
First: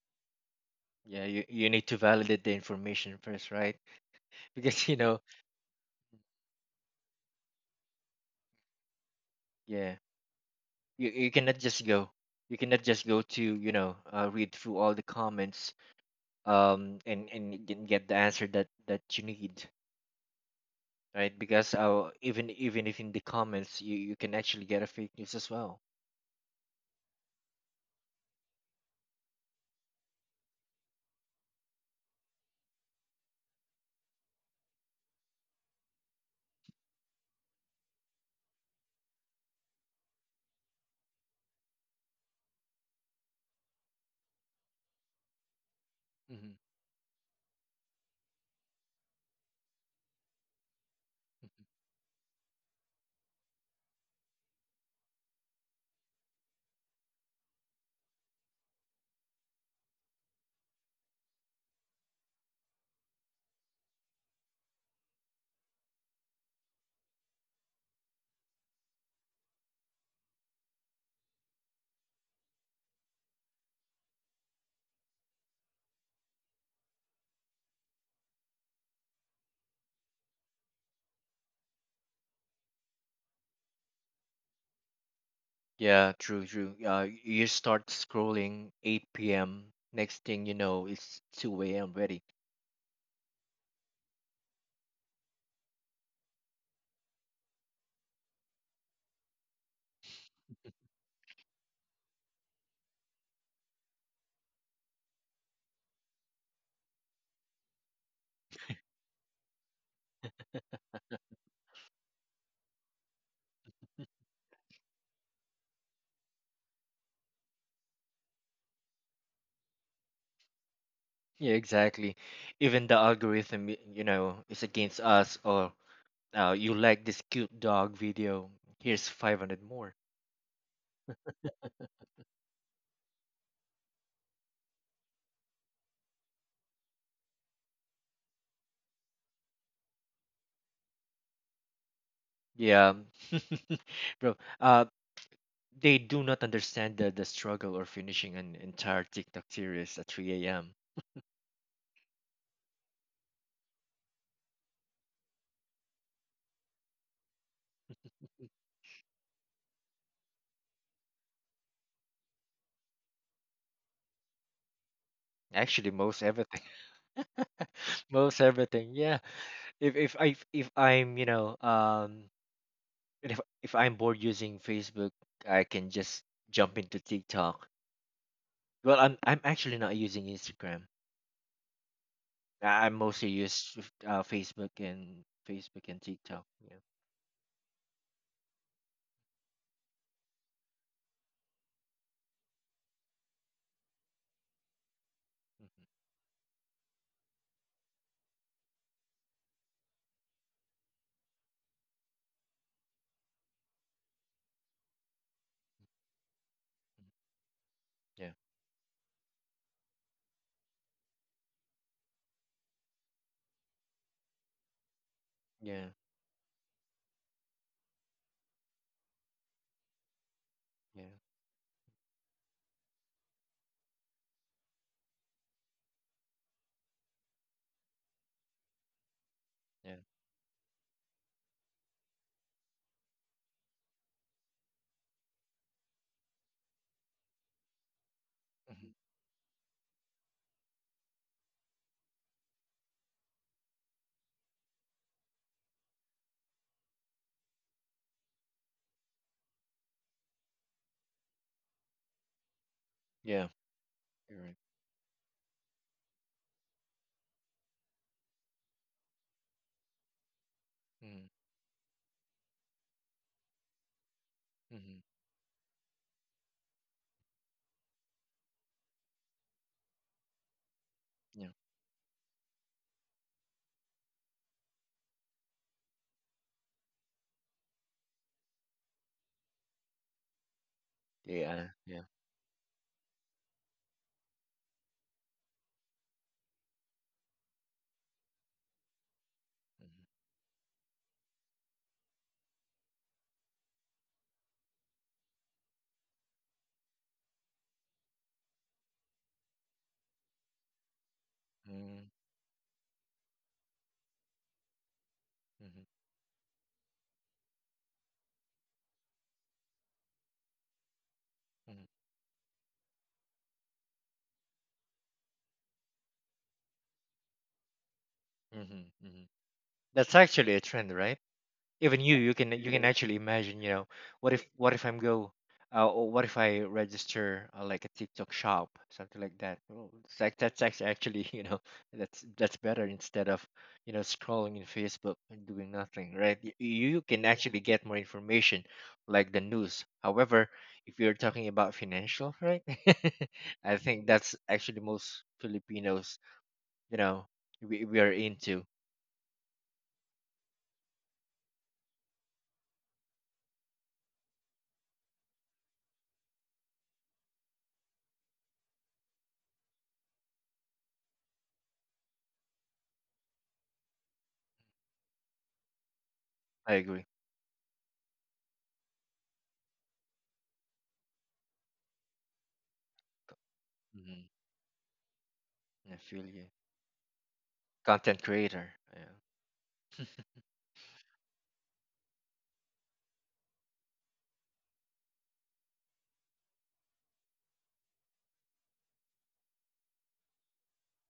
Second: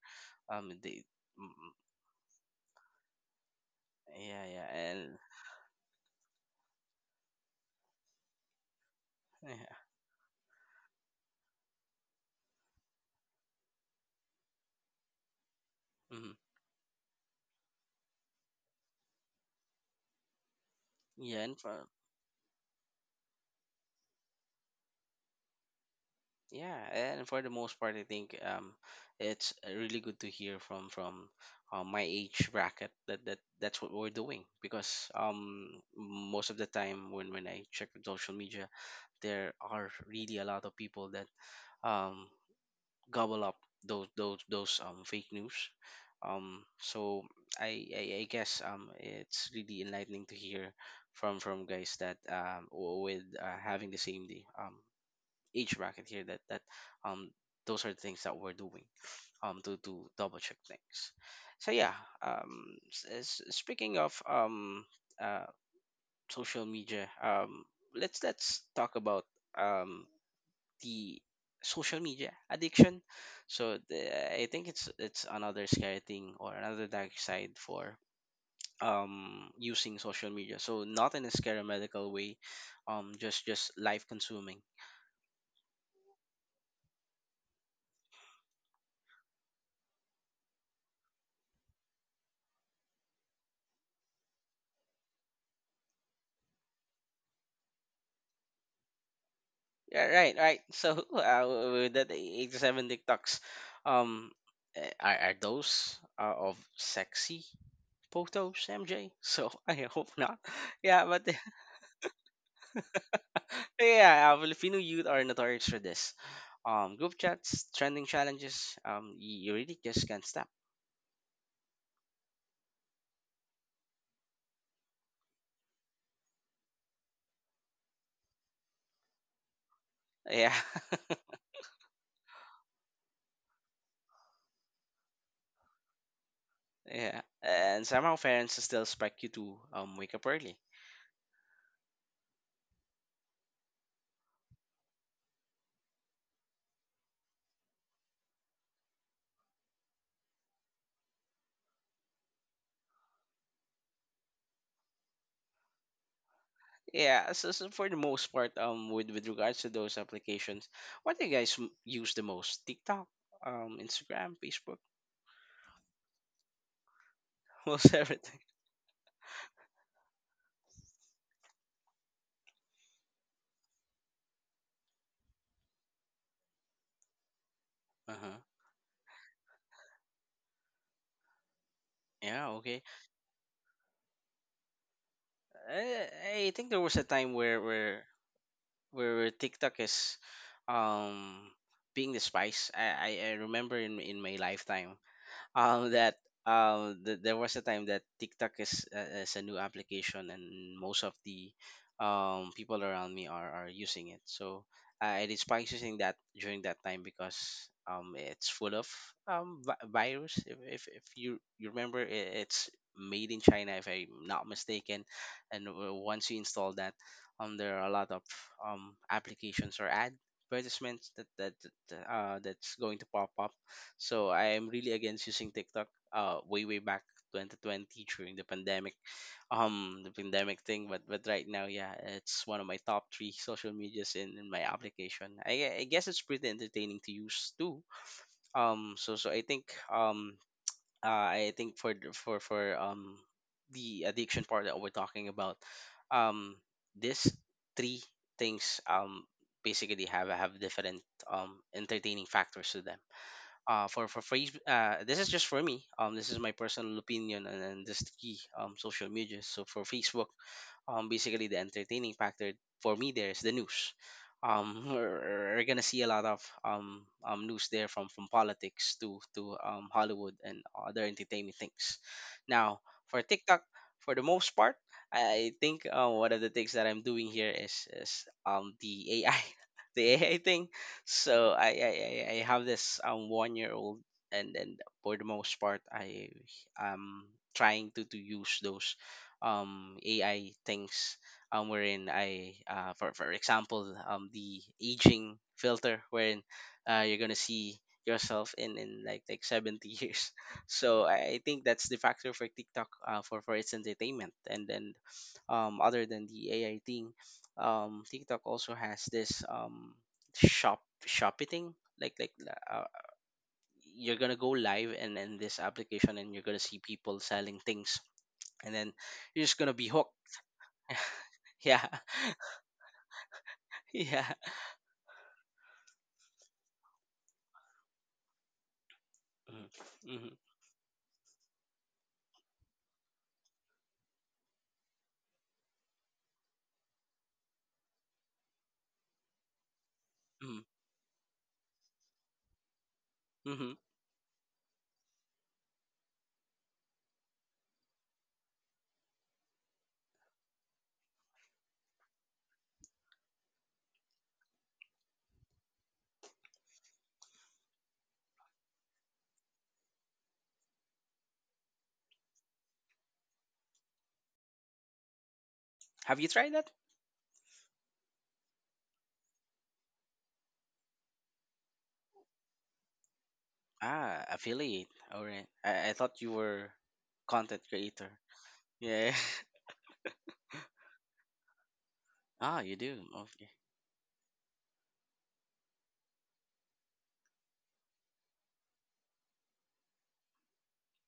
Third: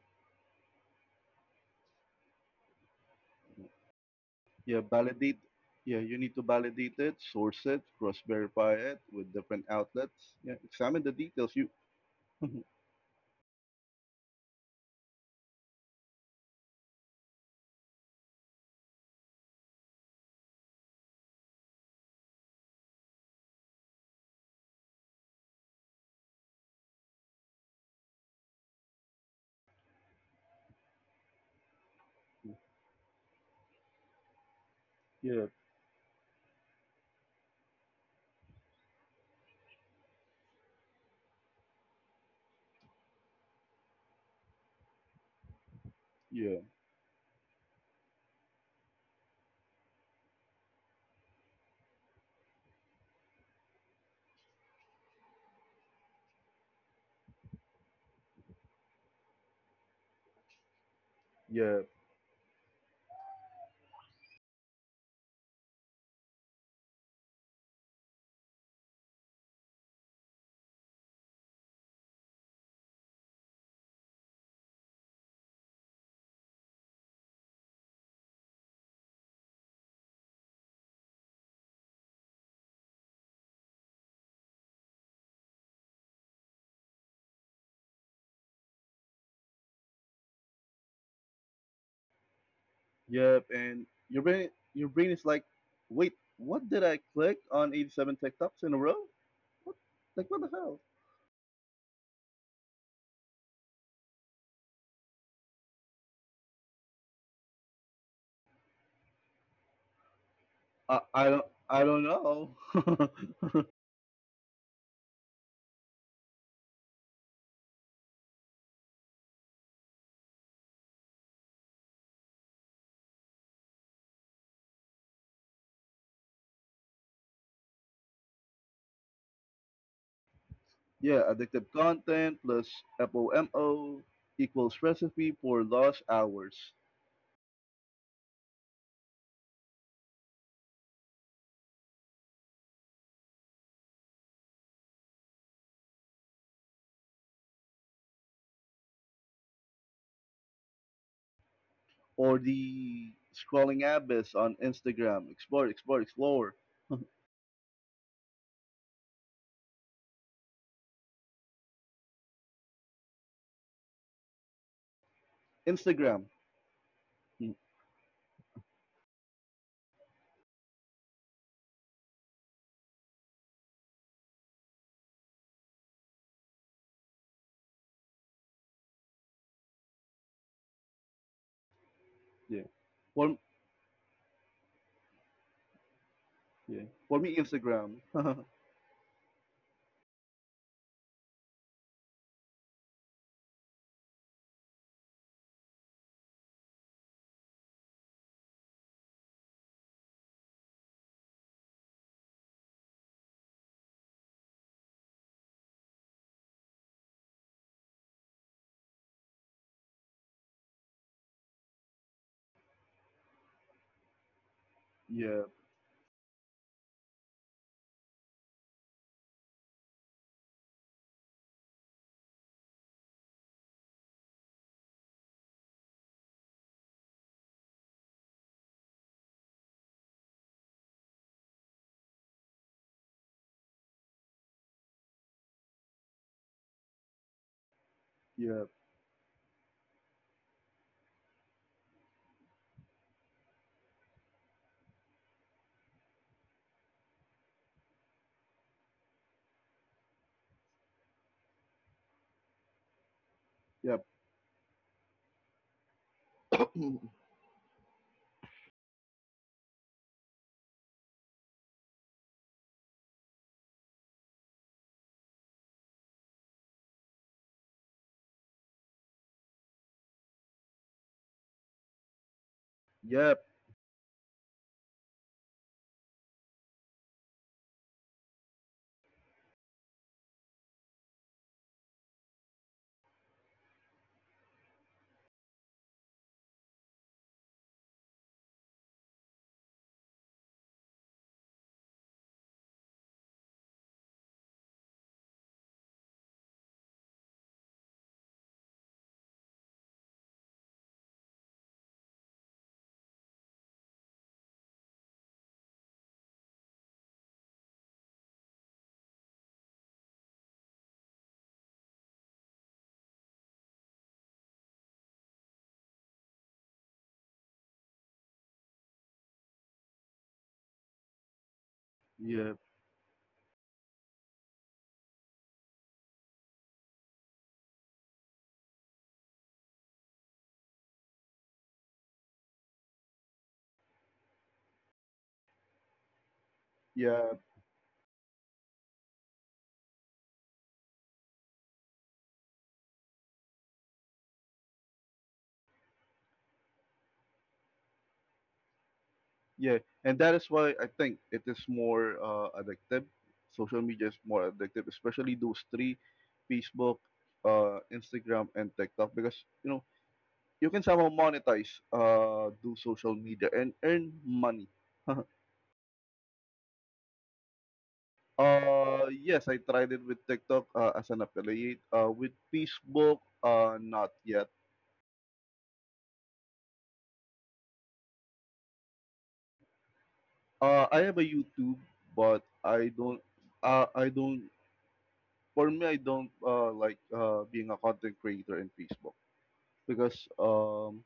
A: um they
B: Yeah, you,
A: mm,
B: you
A: mm,
B: need to validate the information first, right?
A: yeah, yeah,
C: yeah.
B: Because, you
A: and
B: know
C: Validate. Yeah, you need to validate it, source it, cross-verify it with different
A: yeah.
B: Yeah,
C: outlets. Yeah, examine
B: you
C: the
B: you
C: details.
B: cannot
C: You.
B: just go. You cannot just go to, you know uh, read through all the comments,
A: Mhm.
B: um and and you can get the answer that that you need, right?
A: yeah and
B: Because,
A: for,
B: uh, even even if in the comments, you you can actually get a fake news as well.
A: Yeah, and for the most part, I think, um, it's uh, really good to hear from from uh, my age bracket that, that that's what we're doing, because
C: Yeah,
A: um most of the time when when I check the social media, there are really a lot of people that um gobble up those those those um fake news.
B: Hmm,
C: yeah,
A: Um, so I, I I guess um it's really enlightening to hear from from
B: hmm.
A: guys that um w- with uh, having the same day um age bracket here that that um those are things that we're doing um to to double check things. So
C: yeah.
A: yeah, um s- s- speaking of um uh social media, um let's let's talk about um the social media addiction. So the, I think it's it's another scary thing or another dark side for um using social media. So, not in a scary medical way, um just just life consuming.
B: Yeah, true, true. Uh, you start scrolling eight p m. Next thing you know, it's two a m already.
C: Yep, and your brain your brain is like, wait, what did I click on eighty seven TikToks in a row?
A: Yeah,
C: Like what
A: right,
C: the
A: right.
C: hell?
A: So uh, with that eighty-seven TikToks, um, eh, are, are those uh, of sexy photos, M J? So I hope not.
C: I,
A: Yeah,
C: I
A: but
C: don't I don't know.
A: yeah, uh, Filipino youth are notorious for this. Um, group chats, trending challenges. Um, you, you really just can't stop.
B: Yeah, exactly. Even the algorithm, y- you know, is against us. Or now you like this cute dog video. Here's five hundred more.
A: Yeah,
C: Yeah, addictive content plus foe-mo equals recipe for lost hours.
A: yeah. And somehow parents still expect you to um wake up early.
B: Yeah. Bro. Uh, they do not understand the, the struggle or finishing an entire TikTok series at three a m
C: Or the scrolling abyss on Instagram. Explore, explore, explore.
A: Yeah. So, so for the most part, um, with with regards to those applications, what do you guys m- use the most? TikTok, um, Instagram, Facebook?
B: Actually, most
C: Instagram.
B: everything,
C: Mm.
A: Almost
B: most
A: everything.
B: everything. Yeah. If if I if I'm you know um if if I'm bored using Facebook, I can just jump into TikTok.
A: Uh huh.
B: Well, I'm I'm actually not using Instagram.
A: Yeah.
C: Yeah.
A: Okay.
B: I- I'm mostly
C: For
B: used with, uh, Facebook and Facebook and TikTok.
A: I, I think
B: Yeah.
C: Yeah.
A: there was a
C: For me
A: time where
C: Instagram.
A: where where TikTok is, um, being the spice. I I, I remember in in my lifetime um
B: Hmm.
A: that um th- there was a time that TikTok is uh, is a new application, and most of the um people around me are are using it. So uh, I despised using that during that time, because um
B: Yeah.
A: it's full of um vi- virus. If, if if you you remember, i- it's made in China, if I'm not mistaken,
C: Yeah,
A: and
B: Yeah.
A: w- once you install that, um there are a lot of um applications or ad
B: Yeah.
A: advertisements that that, that uh that's going to pop up, so I am really against using TikTok. Uh, way way back twenty twenty during the pandemic,
B: Yeah.
A: um, the pandemic thing. But but right now, yeah, it's one of my top three social medias in, in my application. I, gue- I guess it's pretty entertaining to use too.
C: yeah.
B: Hmm.
A: Um, so so I think, um, uh, I think for the- for for um the addiction part that we're talking about, um, these three things um basically have have different um entertaining factors to them,
B: Yeah.
A: uh,
C: Yep.
A: for for
B: You're
A: free.
B: right.
A: Uh, this is just for me. Um, this is my
C: Yep.
A: personal opinion, and, and this is the key. Um, social media. So for Facebook, um
B: Hmm,
A: basically the entertaining factor for me there is the news. um
B: hmm.
A: we're, we're gonna see a lot of um, um news there from from politics to to um Hollywood and other
B: Yeah.
A: entertainment things now. For
C: Yep,
A: TikTok, for the most part, I think, uh, one of the things that I'm doing here is is um the AI, the AI thing. so
B: Yeah.
A: i i,
B: Yeah.
A: I I have this um one year old, and then for the most part, I am trying to to use those um
B: Hmm,
A: A I things, um wherein I uh for for example, um the aging filter wherein uh you're gonna see yourself in in like like seventy years so I, I think that's the factor for TikTok, uh, for for its entertainment. And then um
B: hmm,
A: other than the AI thing, um TikTok also has this um shop shopping,
B: hmm,
A: like like uh, you're gonna go live and in in this application, and you're gonna see people selling things,
B: hmm,
A: and then
B: hmm.
A: you're just gonna be
B: That's
A: hooked.
B: actually a trend, right?
A: Yeah.
B: Even you you can
C: yep.
B: you can actually imagine, you know, what
A: Yeah.
B: if what if, I'm go uh, or what if I register, uh, like, a TikTok shop, something like that. Well, it's like,
A: Mm-hmm.
B: that's act- actually, you know, that's that's better, instead of, you know, scrolling in Facebook and doing nothing, right? Y- you can
C: Yeah.
B: actually get more information, like the news. However,
A: Hmm.
B: if you're talking about financial, right?
A: Hmm.
B: I think that's actually most Filipinos, you know, we, we are into.
C: Yeah, and that is why I think it is more uh, addictive. Social media is more addictive, especially those three: Facebook, uh, Instagram, and TikTok, because you know you can somehow monetize uh, do social media and earn money.
A: Have you tried that?
B: I agree.
C: Uh, yes, I tried it with TikTok uh, as an affiliate. Uh, with Facebook, uh, not
B: Hmm.
A: Ah,
C: yet.
A: affiliate. All right. I, I
B: I
A: thought
B: feel
A: you
B: you.
A: were content creator.
B: Content creator. Yeah.
A: Yeah.
C: Uh, I have a YouTube, but
A: Ah, you
C: I
A: do.
C: don't.
A: Okay.
C: Uh, I don't. For me, I don't uh, like uh, being a content creator in Facebook. because um,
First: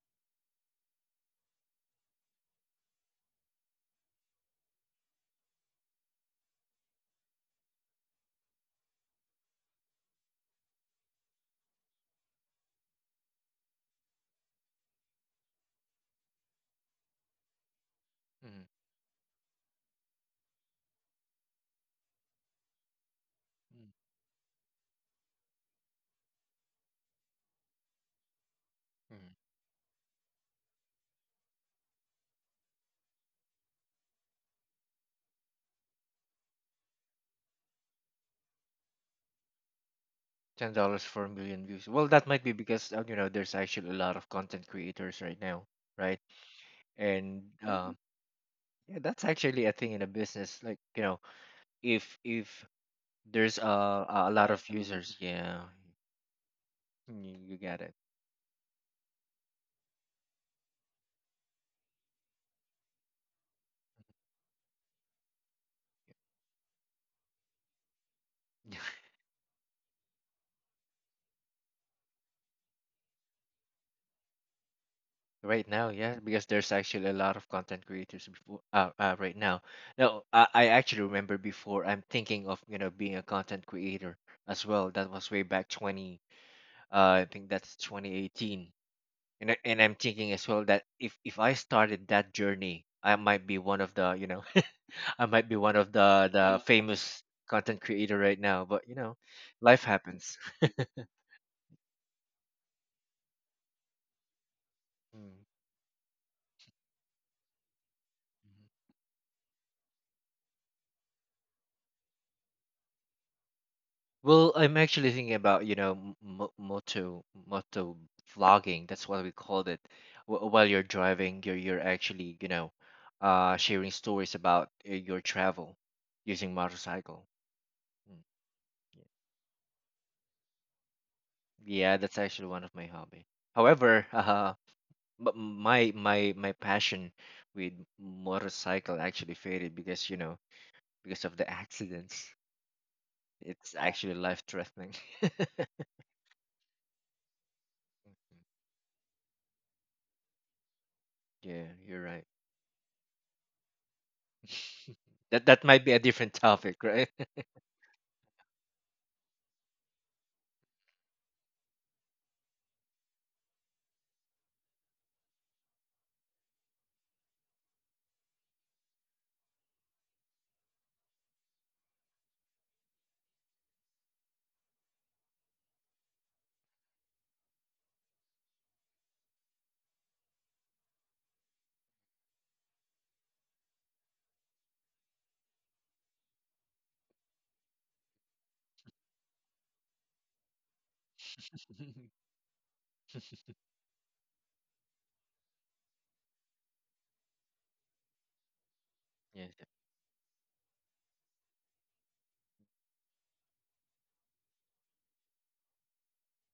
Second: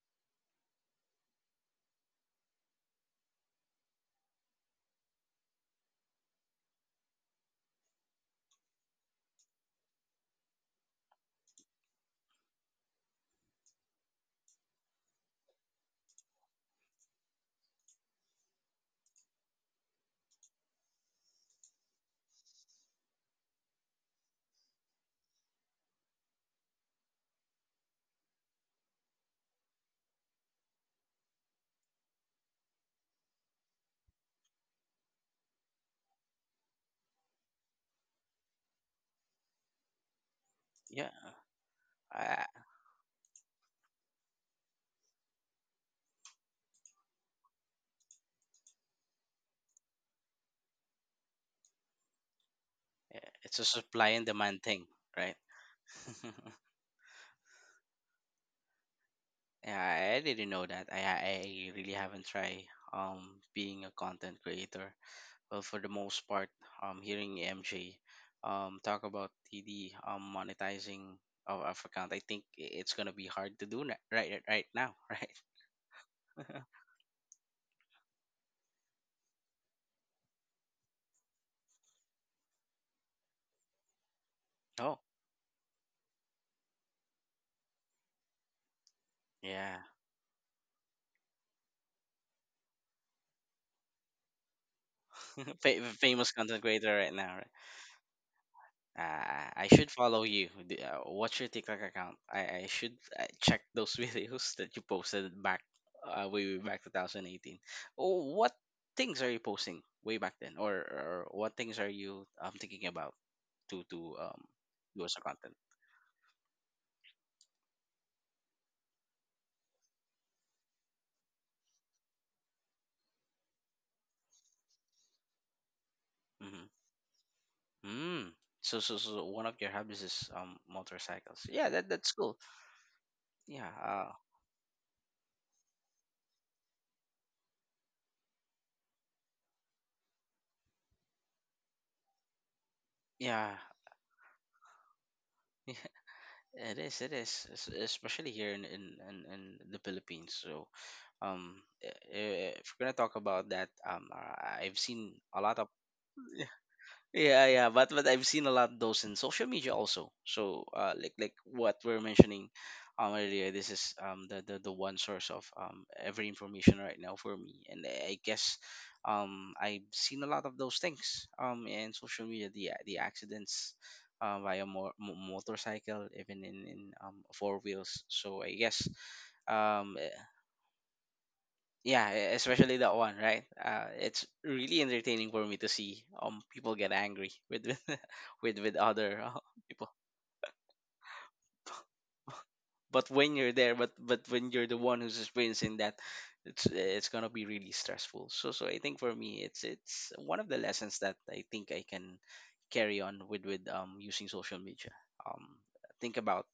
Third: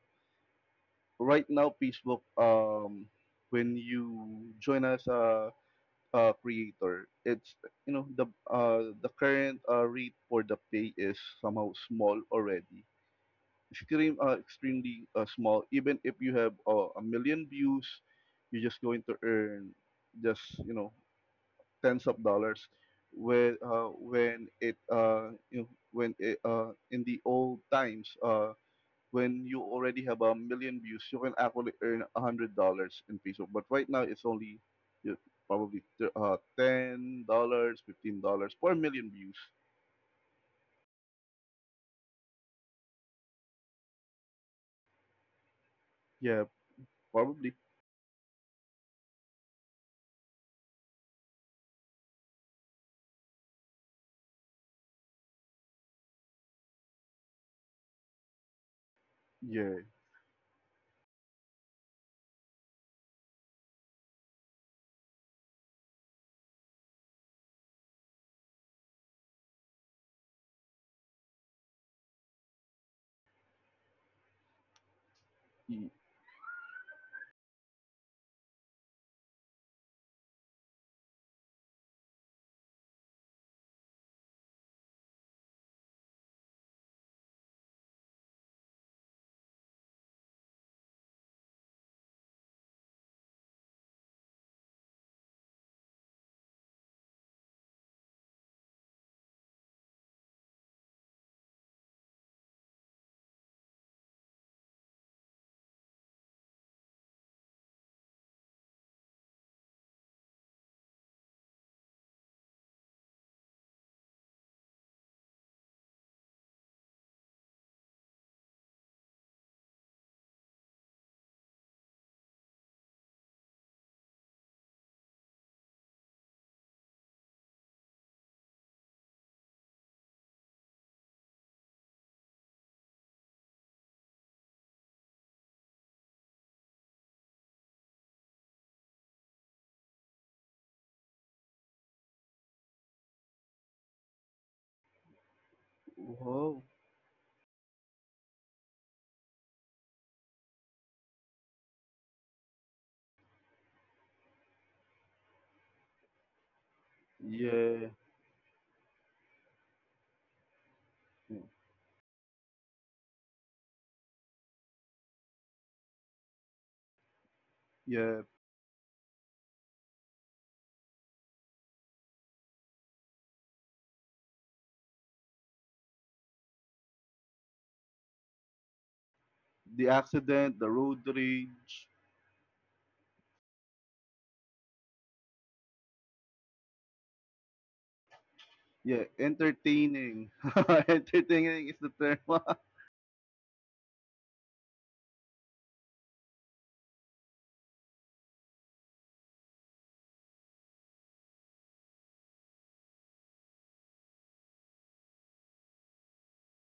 C: right now Facebook, um, when you join as a, a creator, it's you know the uh, the current uh, rate for the pay is somehow small already, extreme uh, extremely uh, small. Even if you have uh, a million views, you're just
B: Mhm.
C: going to earn just you know tens of dollars. Where uh, when it uh, you know, when it, uh, in the old times uh, when
B: Mhm.
C: you already have a million views, you can actually earn a hundred dollars in Facebook. But right now, it's only you know, probably uh, ten dollars, fifteen dollars per million views.
B: Ten dollars
A: Yeah.
B: for a million views. Well, that might
A: I,
B: be because, uh, you know there's actually a lot of content creators right now, right?
C: Yeah, probably.
B: And, um, yeah, that's actually a thing in a business. Like, you know, if if
A: I- it's
B: there's,
A: a
B: uh,
A: supply and
B: a a lot
A: demand
B: of
A: thing,
B: users,
A: right?
B: yeah, you, you get it.
C: Yeah.
A: Yeah, I I didn't know that. I I I really haven't tried um being a content creator. Well, for the most part, um, hearing M J um, talk about the the um, monetizing of our account, I think i- it's gonna be hard to do na- right right right now, right?
B: Right
C: Y-
B: now, yeah, because there's actually a lot of content creators before, uh, uh right now. Now, I, I actually remember before, I'm thinking of, you know, being a content creator as well.
A: Oh,
B: That was way back twenty. Uh, I think that's twenty eighteen. And, I-
A: yeah,
B: and I'm thinking as well that, if, if I started that journey, I might be one of the, you know, I might be one
A: Fa-
B: of the,
A: famous content
B: the
A: creator right
B: famous
A: now. Right?
B: content creator right now. But, you know,
A: Uh, I
B: life
A: should follow
B: happens.
A: you. D- uh, What's your TikTok account? I, I should uh, check those videos that you posted
B: Mm.
A: back uh, way way back twenty eighteen. Oh, what
B: Mhm.
A: things are you posting way back then, or, or what things are you um, thinking about? To to um
B: Well, I'm
A: you
B: actually
A: as a
B: thinking
A: content.
B: about, you know, m- mo- moto moto vlogging. That's what we called it. Wh- While you're driving, you're you're actually, you know, uh, sharing stories about, uh, your travel using
A: Mm-hmm.
B: motorcycle. Mm.
A: Mm. So so so one of your hobbies is um motorcycles. Yeah, that
B: Yeah,
A: that's
B: that's
A: cool.
B: actually one of my hobby.
A: Yeah.
B: However,
A: Uh.
B: uh, but my my my passion with motorcycle actually faded, because, you know because of the accidents.
A: Yeah.
B: It's actually life threatening.
C: Wow.
A: It is. It is. es- Especially here in in in, in the Philippines. So, um,
B: Yeah,
A: i-
B: you're right.
A: i- if we're gonna talk about that, um, uh, I've seen a
B: That
A: lot
B: that
A: of
B: might be a different topic, right?
A: Yeah, yeah,
C: Yeah.
A: but but I've seen a lot of those in social media also. So uh, like like what we're mentioning um earlier, this is um the, the the one source of um every information right now for me, and
C: Yeah.
A: I I guess um I've seen a lot of those things um in social media, the the accidents uh, via mo- mo- motorcycle, even in in um four wheels. So I guess
C: The
A: um
C: accident, the road rage.
A: yeah, e- especially that one, right? Uh, it's really entertaining for me to see um people get angry with with with, with
C: Yeah,
A: other uh, people.
C: entertaining. Entertaining is the term.
A: But when you're there, but but when you're the one who's experiencing that, it's it's gonna be really stressful. So so I think for me,
B: Yeah,
A: it's it's one of the lessons that I think I can carry on with with um using social media. Um, think about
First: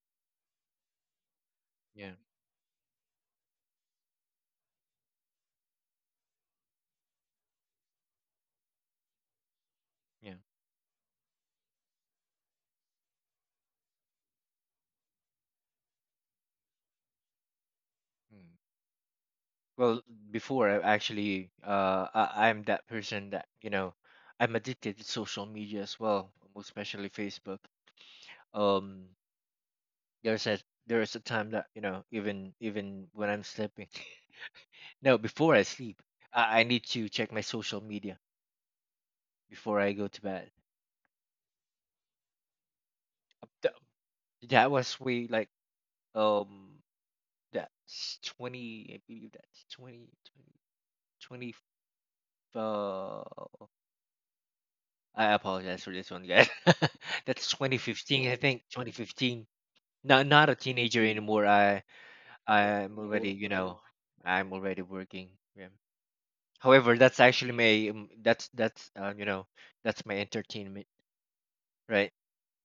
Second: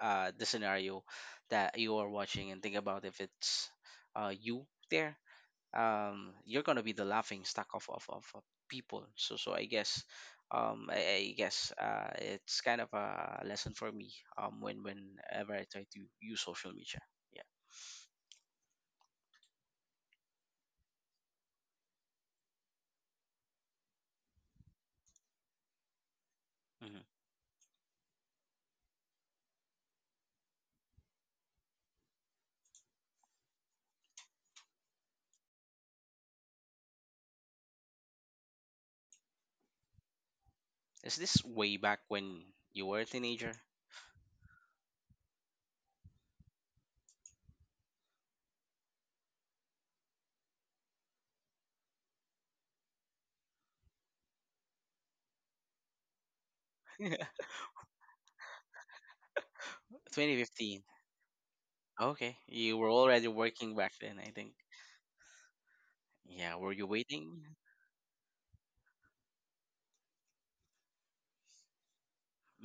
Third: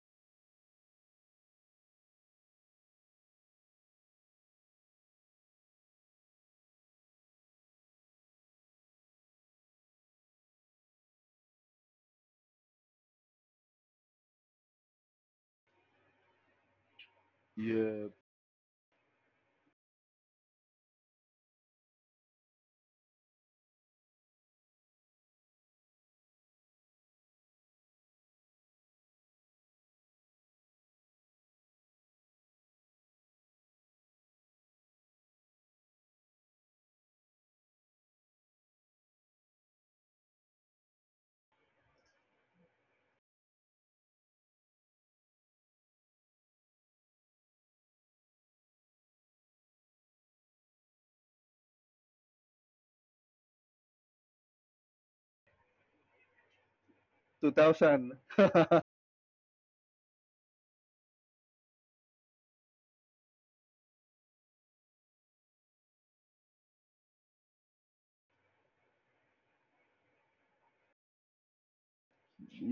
A: uh the scenario that you are
B: yeah,
A: watching and think about if it's uh you there um, you're gonna be the laughing stock of, of, of of people. So so I guess
B: yeah.
A: um, I, I guess uh, it's kind of a lesson for me um, when whenever I try to use social media.
C: Yeah.
B: Mm. Well, before, I actually, uh, I, I'm that person that, you know, I'm addicted to social media as well, most
A: Yeah. hmm
B: especially Facebook. um there's a there's a time that, you know, even even when I'm sleeping. No, before I sleep, I, I need to check my social media before I go to bed.
A: Is this way back when you were a
B: Uh,
A: teenager?
B: th- that was way like, um that's twenty. I believe that's 20 20, twenty, uh, I apologize for this one, guys.
C: Two
B: That's
C: thousand.
B: twenty fifteen. I think twenty fifteen. Not not a
A: twenty fifteen.
B: teenager anymore. i
A: Okay, you were
B: I'm
A: already
B: already, you
A: working
B: know,
A: back then, I
B: I'm
A: think.
B: already working, yeah.
A: Yeah, were you
B: However, that's
A: waiting?
B: actually my, um, that's that's uh, you know that's my entertainment, right?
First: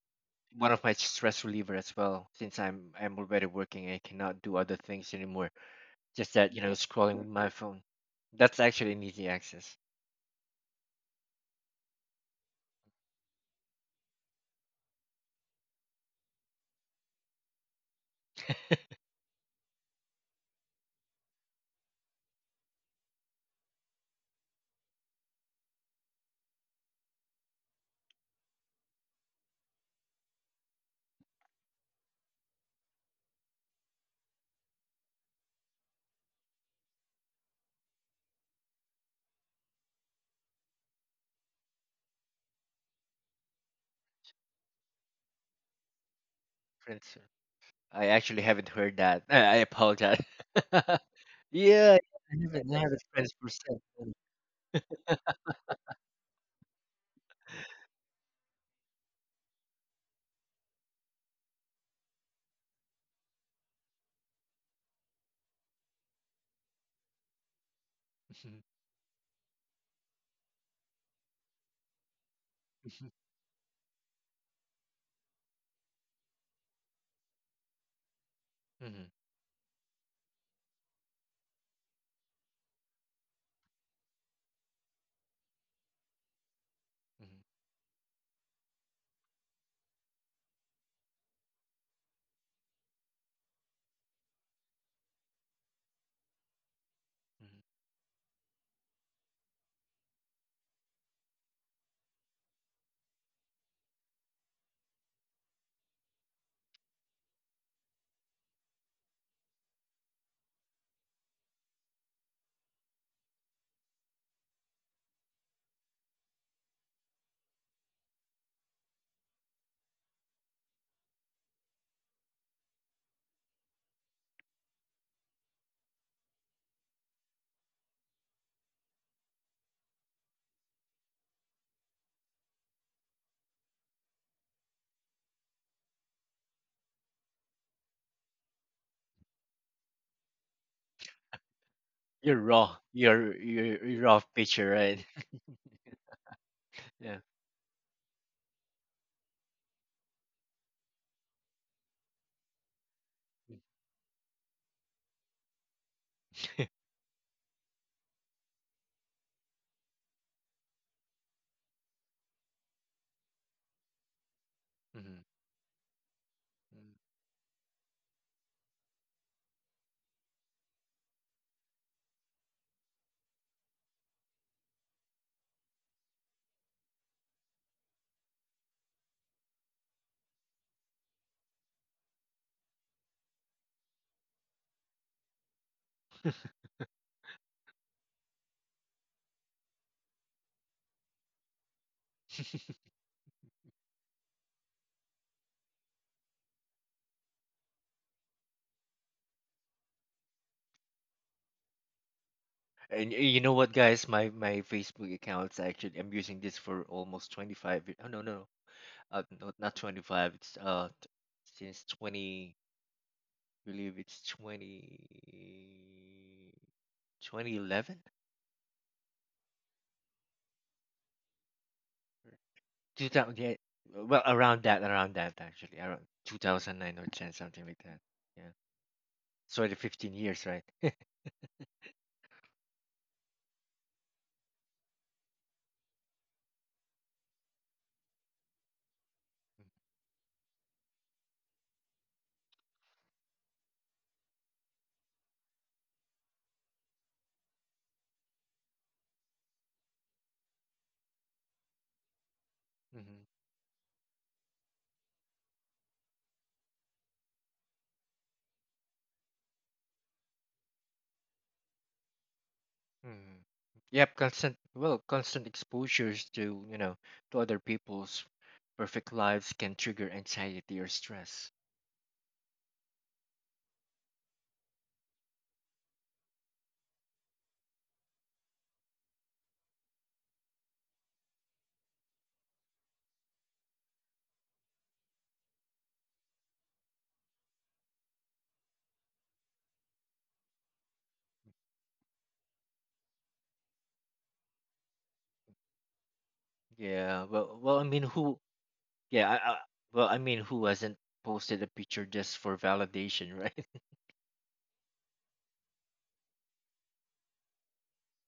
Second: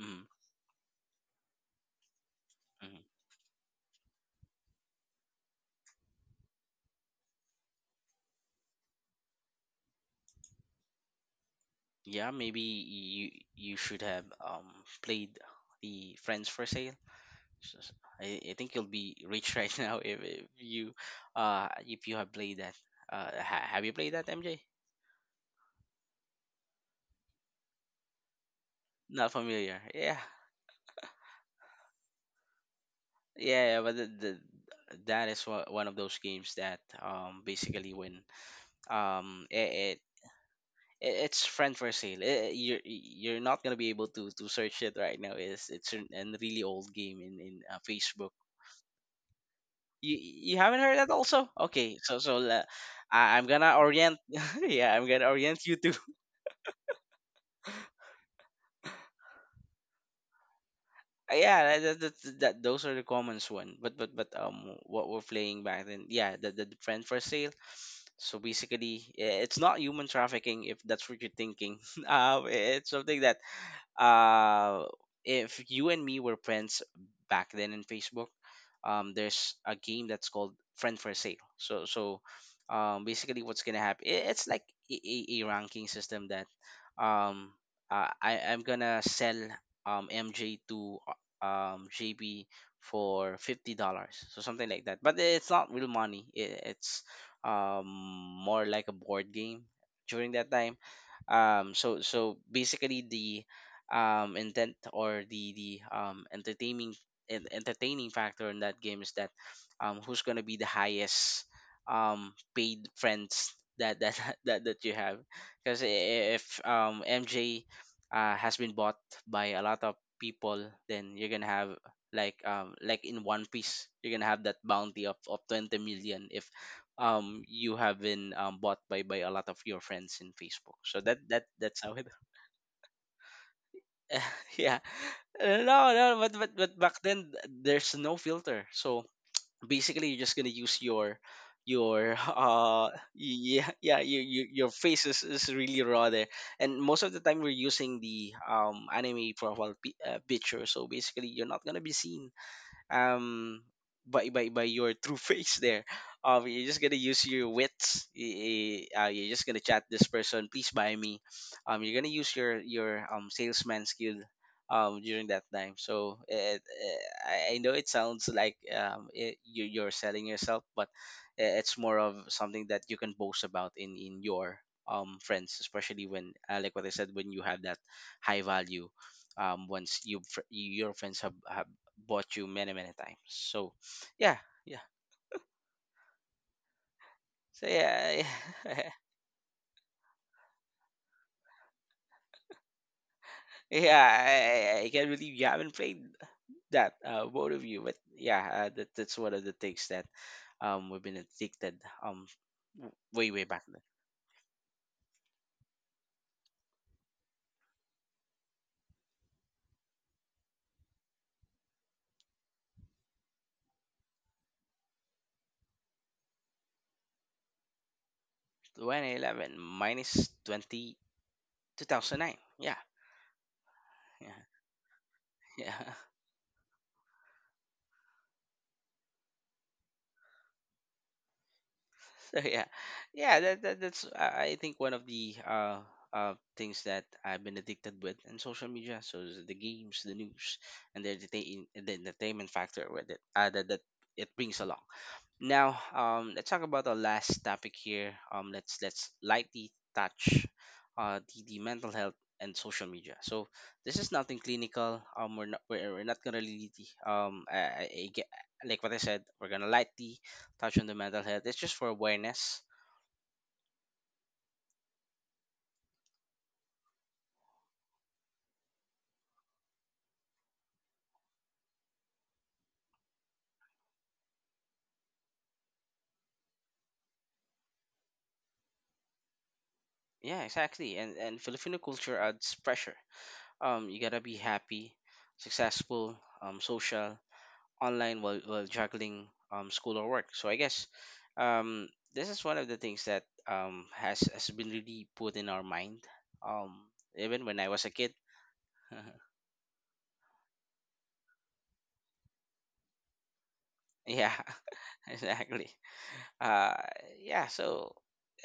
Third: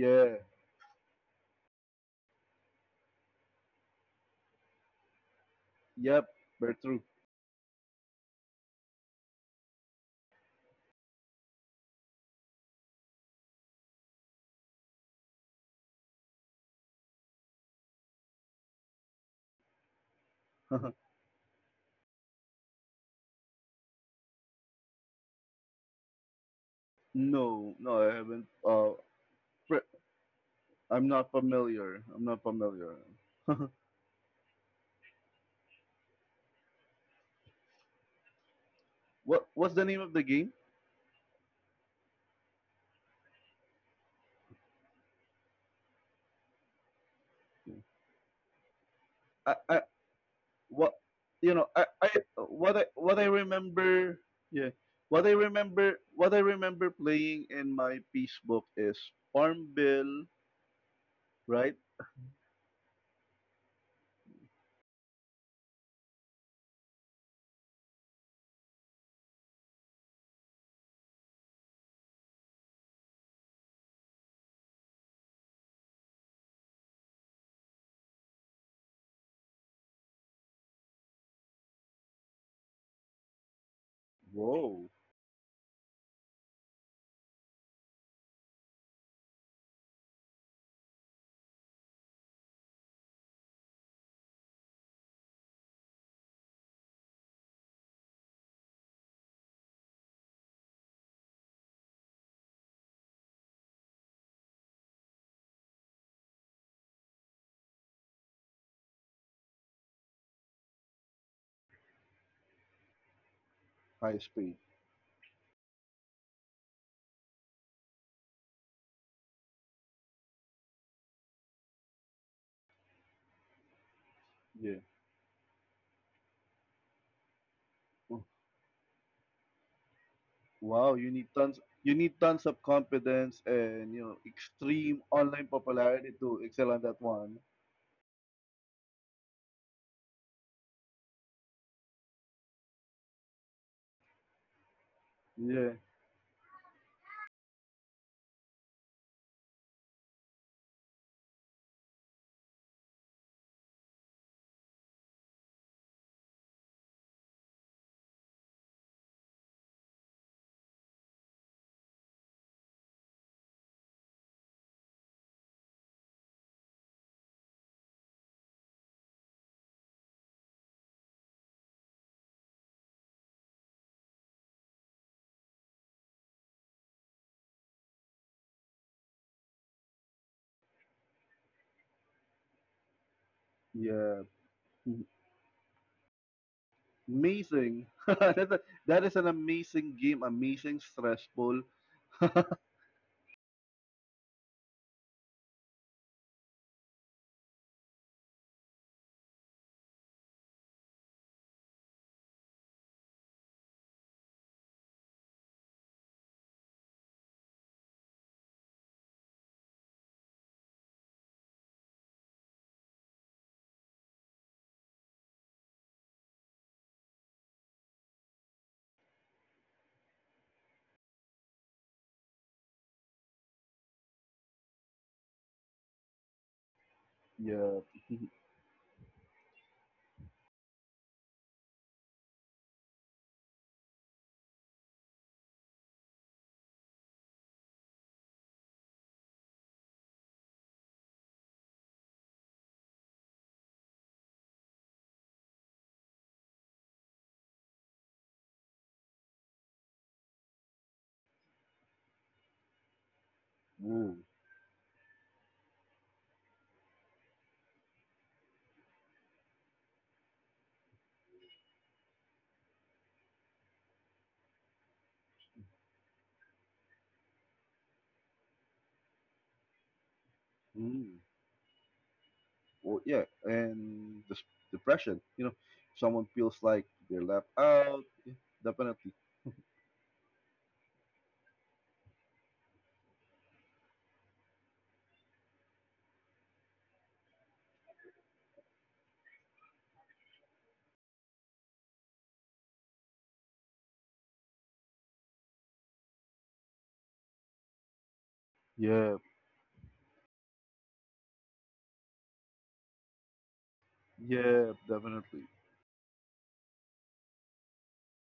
A: Mm,
B: One of my stress reliever as well. Since I'm
A: mm.
B: I'm already working, and I cannot do other things anymore. Just
C: Yep.
B: that, you know,
C: Very true.
B: scrolling with my phone. That's actually an easy access.
A: Yeah, maybe you you should have um played the Friends for Sale. So- so I I think you'll be rich right now if, if you uh if you have played that. Uh, ha, have you played that, M J?
C: No, no, I haven't. Uh,
A: Not familiar. Yeah,
C: I'm not familiar. I'm not familiar.
A: yeah, yeah, but the, the, that is what, one of those games that um basically when um
C: What what's the
A: it, it
C: name of the game?
A: i- it's friend for sale. Eh, you're you're not gonna be able to to search it right now. It's it's an, an really old
B: Friends,
A: game in in uh,
B: I
A: Facebook.
B: actually haven't heard that. I, I
C: I, I
A: You
B: apologize.
A: you haven't heard
C: what
A: that also?
C: you know I,
B: Yeah, yeah,
A: Okay,
C: I
A: so
B: I
A: so uh,
B: haven't I
C: what I
B: haven't
C: what I
B: friends
A: I, I'm
B: for
A: gonna
B: sale.
A: orient.
C: remember yeah
A: Yeah, I'm gonna
C: what I
A: orient you to
C: remember what I remember playing in my peace book is Farmville
A: Uh, yeah,
C: right?
A: that, that, that, that those are the common one. But but but um, what we're playing back then, yeah, the, the the friend for sale. So
B: Mhm,
A: basically, i- it's not human trafficking if that's what you're thinking. Um, it's
B: mhm,
A: something that uh, if you and me were friends back then in Facebook,
B: mhm.
A: um, there's a game that's called Friend for Sale. So so, um, basically, what's gonna happen? i- It's like a,
C: Whoa,
A: a, a ranking system that
B: Mhm, mhm.
A: um, uh, I I'm gonna sell um M J to um G B for fifty dollars, so something like that. But it's not real money. i- It's um more like a board game during that time. Um, so so basically the um intent or the the um entertaining en- entertaining factor in that game is that um who's gonna be the highest um paid friends that that
C: high
A: that,
C: speed.
A: that you have because if um M J uh, has been bought by a lot of people, then you're gonna have like um like in One Piece, you're gonna have that
C: Yeah.
A: bounty of, of twenty million if um you have
C: Oh.
A: been um, bought by by a lot of your friends in Facebook. So
C: Wow, you
A: that
C: need
A: that
C: tons
A: that's how
C: you
A: it
C: need tons of confidence and you know
A: yeah.
C: extreme online
A: Uh, no, no,
C: popularity
A: but
C: to
A: but but
C: excel on
A: back
C: that
A: then th-
C: one.
A: there's no filter. So basically you're just gonna use your your
B: You're raw.
A: uh
B: You're
A: yeah
B: you're,
A: yeah
B: you're raw
A: your, your,
B: picture,
A: your
B: right?
A: face is, is really
C: Yeah.
A: raw there and most of
B: Yeah.
A: the time we're using the um anime profile pi- uh, picture, so basically you're not gonna be seen um by by, by your true face there um you're just gonna use your wits y- y- uh, you're just gonna chat this person, please buy me um you're gonna use your your um salesman skill um
B: Mhm,
A: during that time so it,
B: mhm.
A: eh, I I know it sounds like um it, you, you're selling yourself but eh, it's more of something that you can boast about in in your um friends especially when uh, like what I said when you have that high value um once you fr- your friends have, have bought you many many times so yeah
C: Yeah.
A: yeah so
C: Amazing.
A: yeah
C: That
A: yeah
C: that is an amazing game, amazing stressful.
A: yeah I, I I can't believe you haven't played that uh both of you, but yeah uh, that, that's one of the things that um we've been addicted um w-
B: And, y-
A: way
B: you
A: way
B: know
A: back
B: what,
A: then
B: guys? My my Facebook account's actually, I'm using this for almost twenty five. y- Oh, no, no, uh, no, not twenty five. It's uh t- since twenty. Believe it's twenty, twenty eleven,
A: twenty eleven minus twenty two thousand nine yeah
B: two thousand. Yeah, well,
A: yeah
B: around that, around that actually, around
A: yeah
B: two thousand nine or ten, something like that.
C: Yeah.
B: Yeah, sorry, fifteen years, right?
A: So yeah, yeah. That, that that's I I think one of the uh uh things that I've been addicted with in social media. So is the games, the news, and the entertain the entertainment factor with it. Uh, that that it brings along. Now, um, let's talk about the last topic here. Um, let's let's lightly touch uh, the, the mental health and social media.
B: Mhm.
A: So this is nothing
C: Woo.
A: clinical. Um, we're not we're, we're not gonna really um I, I, I get, like what I said. We're gonna lightly touch on the mental health. It's just for awareness.
B: Mm. Yep, constant, well, constant exposures to, you know, to other people's perfect lives can trigger anxiety or
C: Mm.
B: stress.
C: Well, yeah, and the depression. You know, someone feels like they're left out. Yeah. Definitely.
A: Yeah, exactly. And and Filipino culture adds pressure. Um, you gotta be happy, successful, um, social, online while, while juggling um, school or work. So I guess um, this is one of the things that um, has, has been really put in our mind, um, even
B: Yeah,
A: when I
B: well,
A: was a
B: well, I
A: kid.
B: mean, who?
C: Yeah.
B: Yeah, I, I, well, I mean, who hasn't posted a picture just for validation, right?
A: Yeah,
C: Yeah. Definitely.
A: exactly. Uh, yeah, so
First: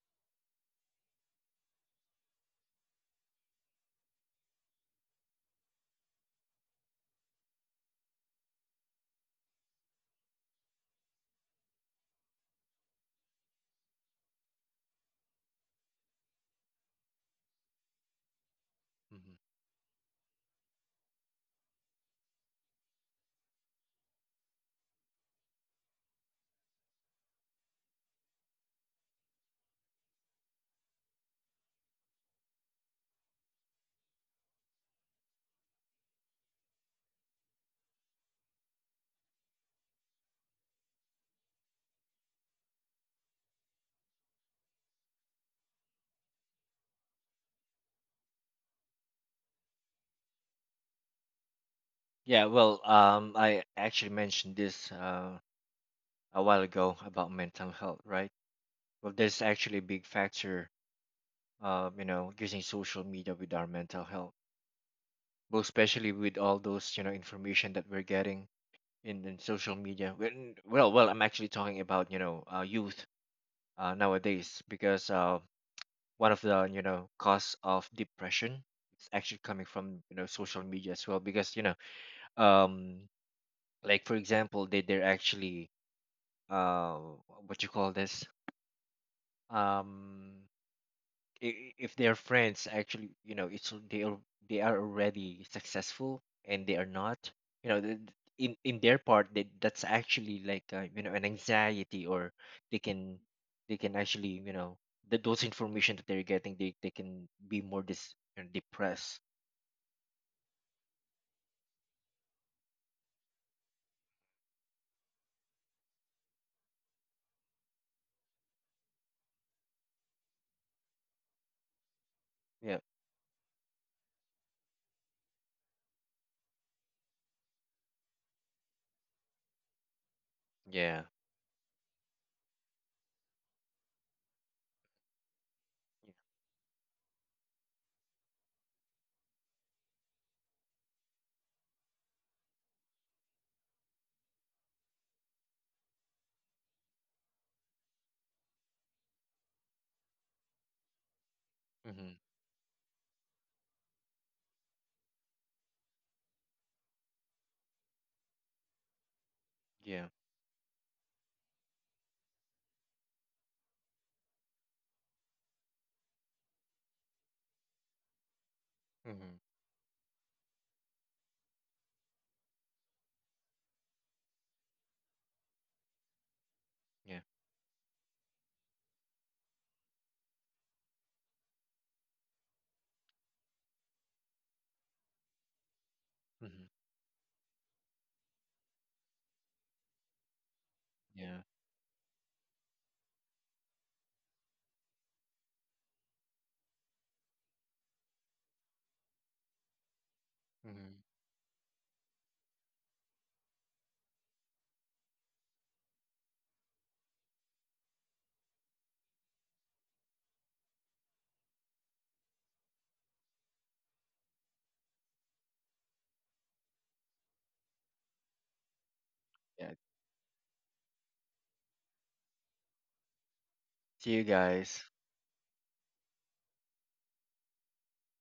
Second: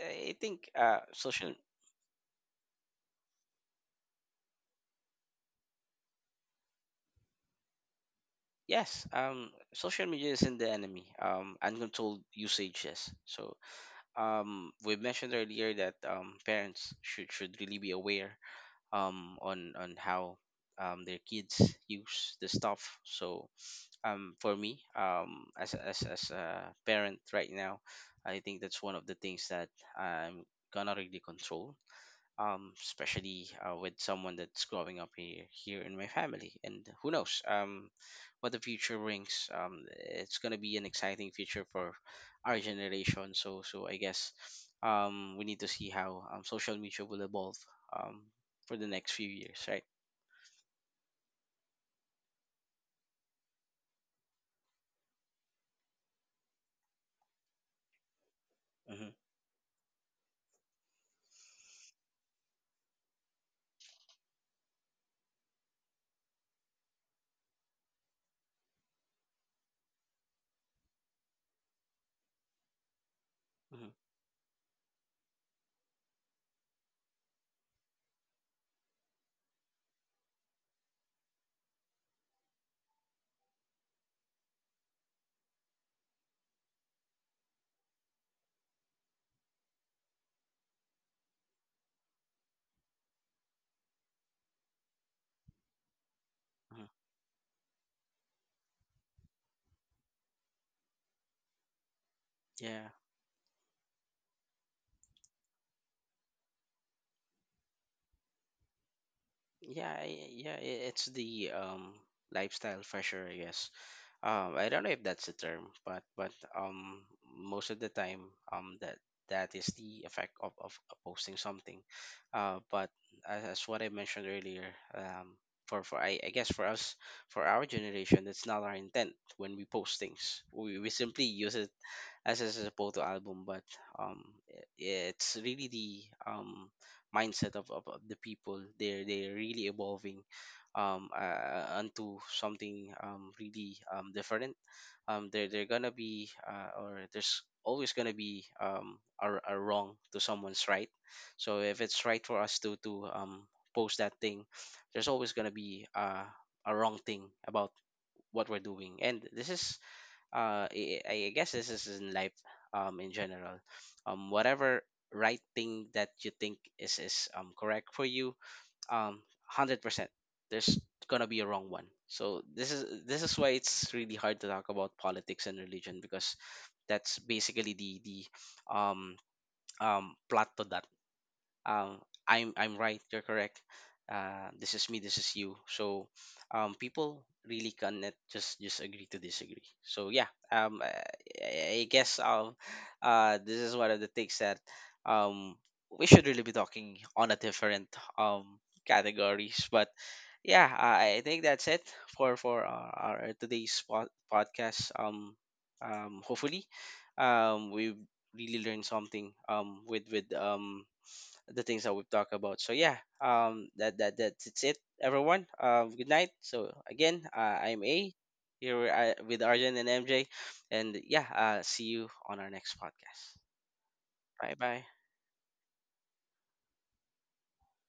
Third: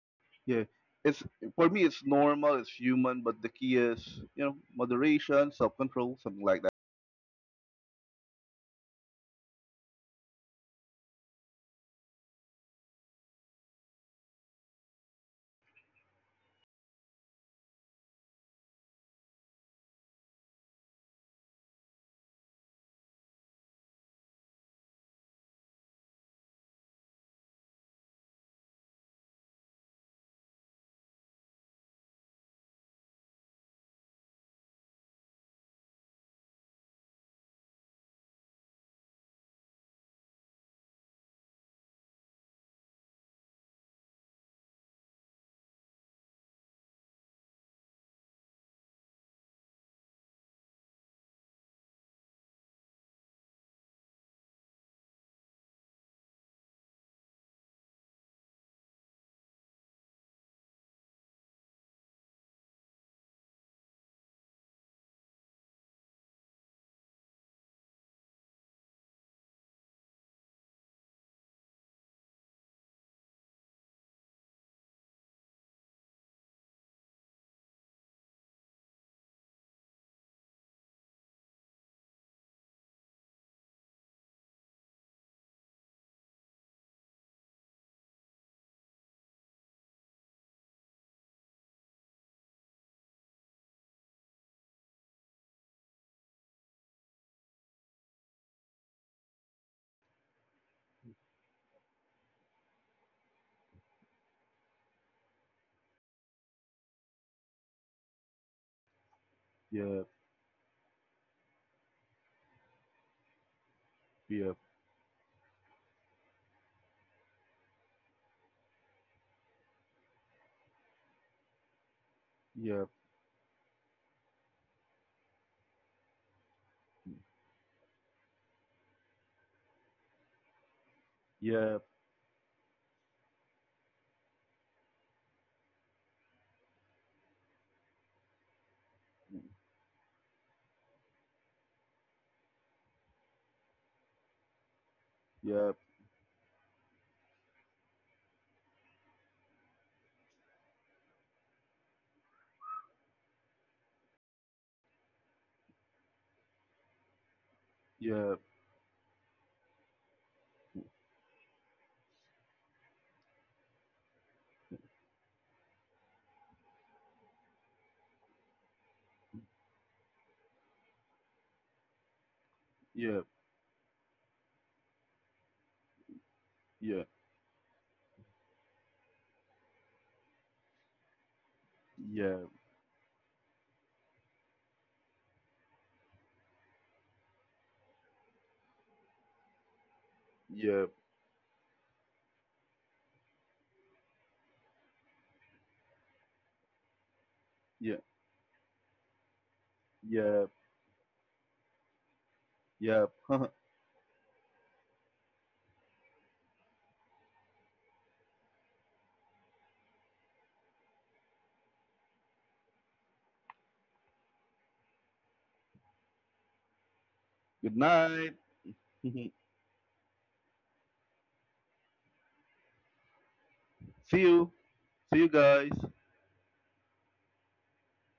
A: I
C: Yeah.
A: think uh,
C: It's
A: social,
C: for me. It's normal. It's human. But the key is, you know, moderation, self-control, something like that.
A: yes, um, social media isn't the enemy. Um, uncontrolled usage, yes. So um, we mentioned earlier that um, parents should, should really be aware
B: Hmm.
A: um, on on how um, their kids use the stuff. So um, for me, um, as a- as as a parent right now, I think that's one of the things that I'm gonna really control um, especially uh, with someone that's growing up here, here in my family. And who knows um, what the future brings. Um, it's going to be an exciting future for our generation. So, so I guess um, we need to see how um, social media will evolve um, for the next few years, right?
B: Yeah, well, um, I actually mentioned this, uh, a while ago about mental health, right? Well,
A: hmm
B: there's actually a big factor, uh, you know, using social media with our mental health. Well, especially with all those, you know, information that we're getting, in, in social media. When- well, well I'm actually talking about, you know, uh, youth, uh,
A: hmm
B: nowadays, because, uh, one of the, you know, cause of depression is actually coming from, you know, social media as well, because, you know um like, for example, they they're actually, uh what you call this, um i- if their friends actually, you know, it's, they are they are already successful, and they are
A: hmm
B: not, you know, the, in in their part, that that's actually like, uh, you know, an anxiety. Or, they
A: Yeah,
B: can they can actually, you know, the, those information that they're getting, they, they can be more, dis you know, depressed.
A: yeah,
C: Yeah.
A: I- yeah. i- It's the um, lifestyle for sure, I guess.
C: Yeah.
A: Um, I don't know if that's the term, but but um, most of the time, um, that that is the effect of, of posting something. Uh,
B: Yeah,
C: Yeah.
A: but as, as what I mentioned earlier, um, for for I, I guess for us, for our generation, that's not our intent when we post things. We
B: yeah,
A: we simply use it
C: Yeah.
A: as as a photo album, but um, i- it's really
B: yeah,
A: the um mindset of, of, of the people. They're they're really evolving um uh, uh, onto something um really um different um there
C: Yeah.
A: they're gonna be uh, or there's always gonna be um a, a wrong to someone's right, so if
B: mm-hmm.
A: it's right for us to to um post that thing there's always gonna be uh, a wrong thing about
C: Yeah.
A: what we're doing, and this is
B: Yeah,
A: uh i, I I guess this is in life um in general um whatever right thing that you think is is um correct for you um
B: mm-hmm.
A: one hundred percent there's gonna be a wrong one, so this is
C: Yeah.
A: this is why it's really hard to talk about politics and religion because
C: Yeah.
B: Yeah,
A: that's basically the the um um plot to that um,
C: Yeah.
A: I'm I'm right. You're correct. Uh, this is me. This is you. So
B: mm-hmm.
A: um, people really cannot just just agree to disagree. So yeah,
C: Yeah.
A: um, I,
B: Yeah,
A: I I guess um, uh, this is one of the things that um, we should really be talking on a
C: Yeah.
A: different um categories. But
C: Yeah.
A: yeah,
B: mm-hmm.
A: I I think that's it for for
C: Yep.
A: our, our
C: Good
A: today's pod- podcast. Um, um, hopefully, um, we really learned something um with with um the things that we've talked about. So yeah, um, that that that's it's it, everyone. Um, good night. So again, uh, I'm A
C: night.
A: here with I- with
B: Yeah,
A: Arjun and M J, and yeah, uh, see you on our next podcast.
B: see you
C: See you.
A: Bye
B: guys.
A: bye.
C: See you guys.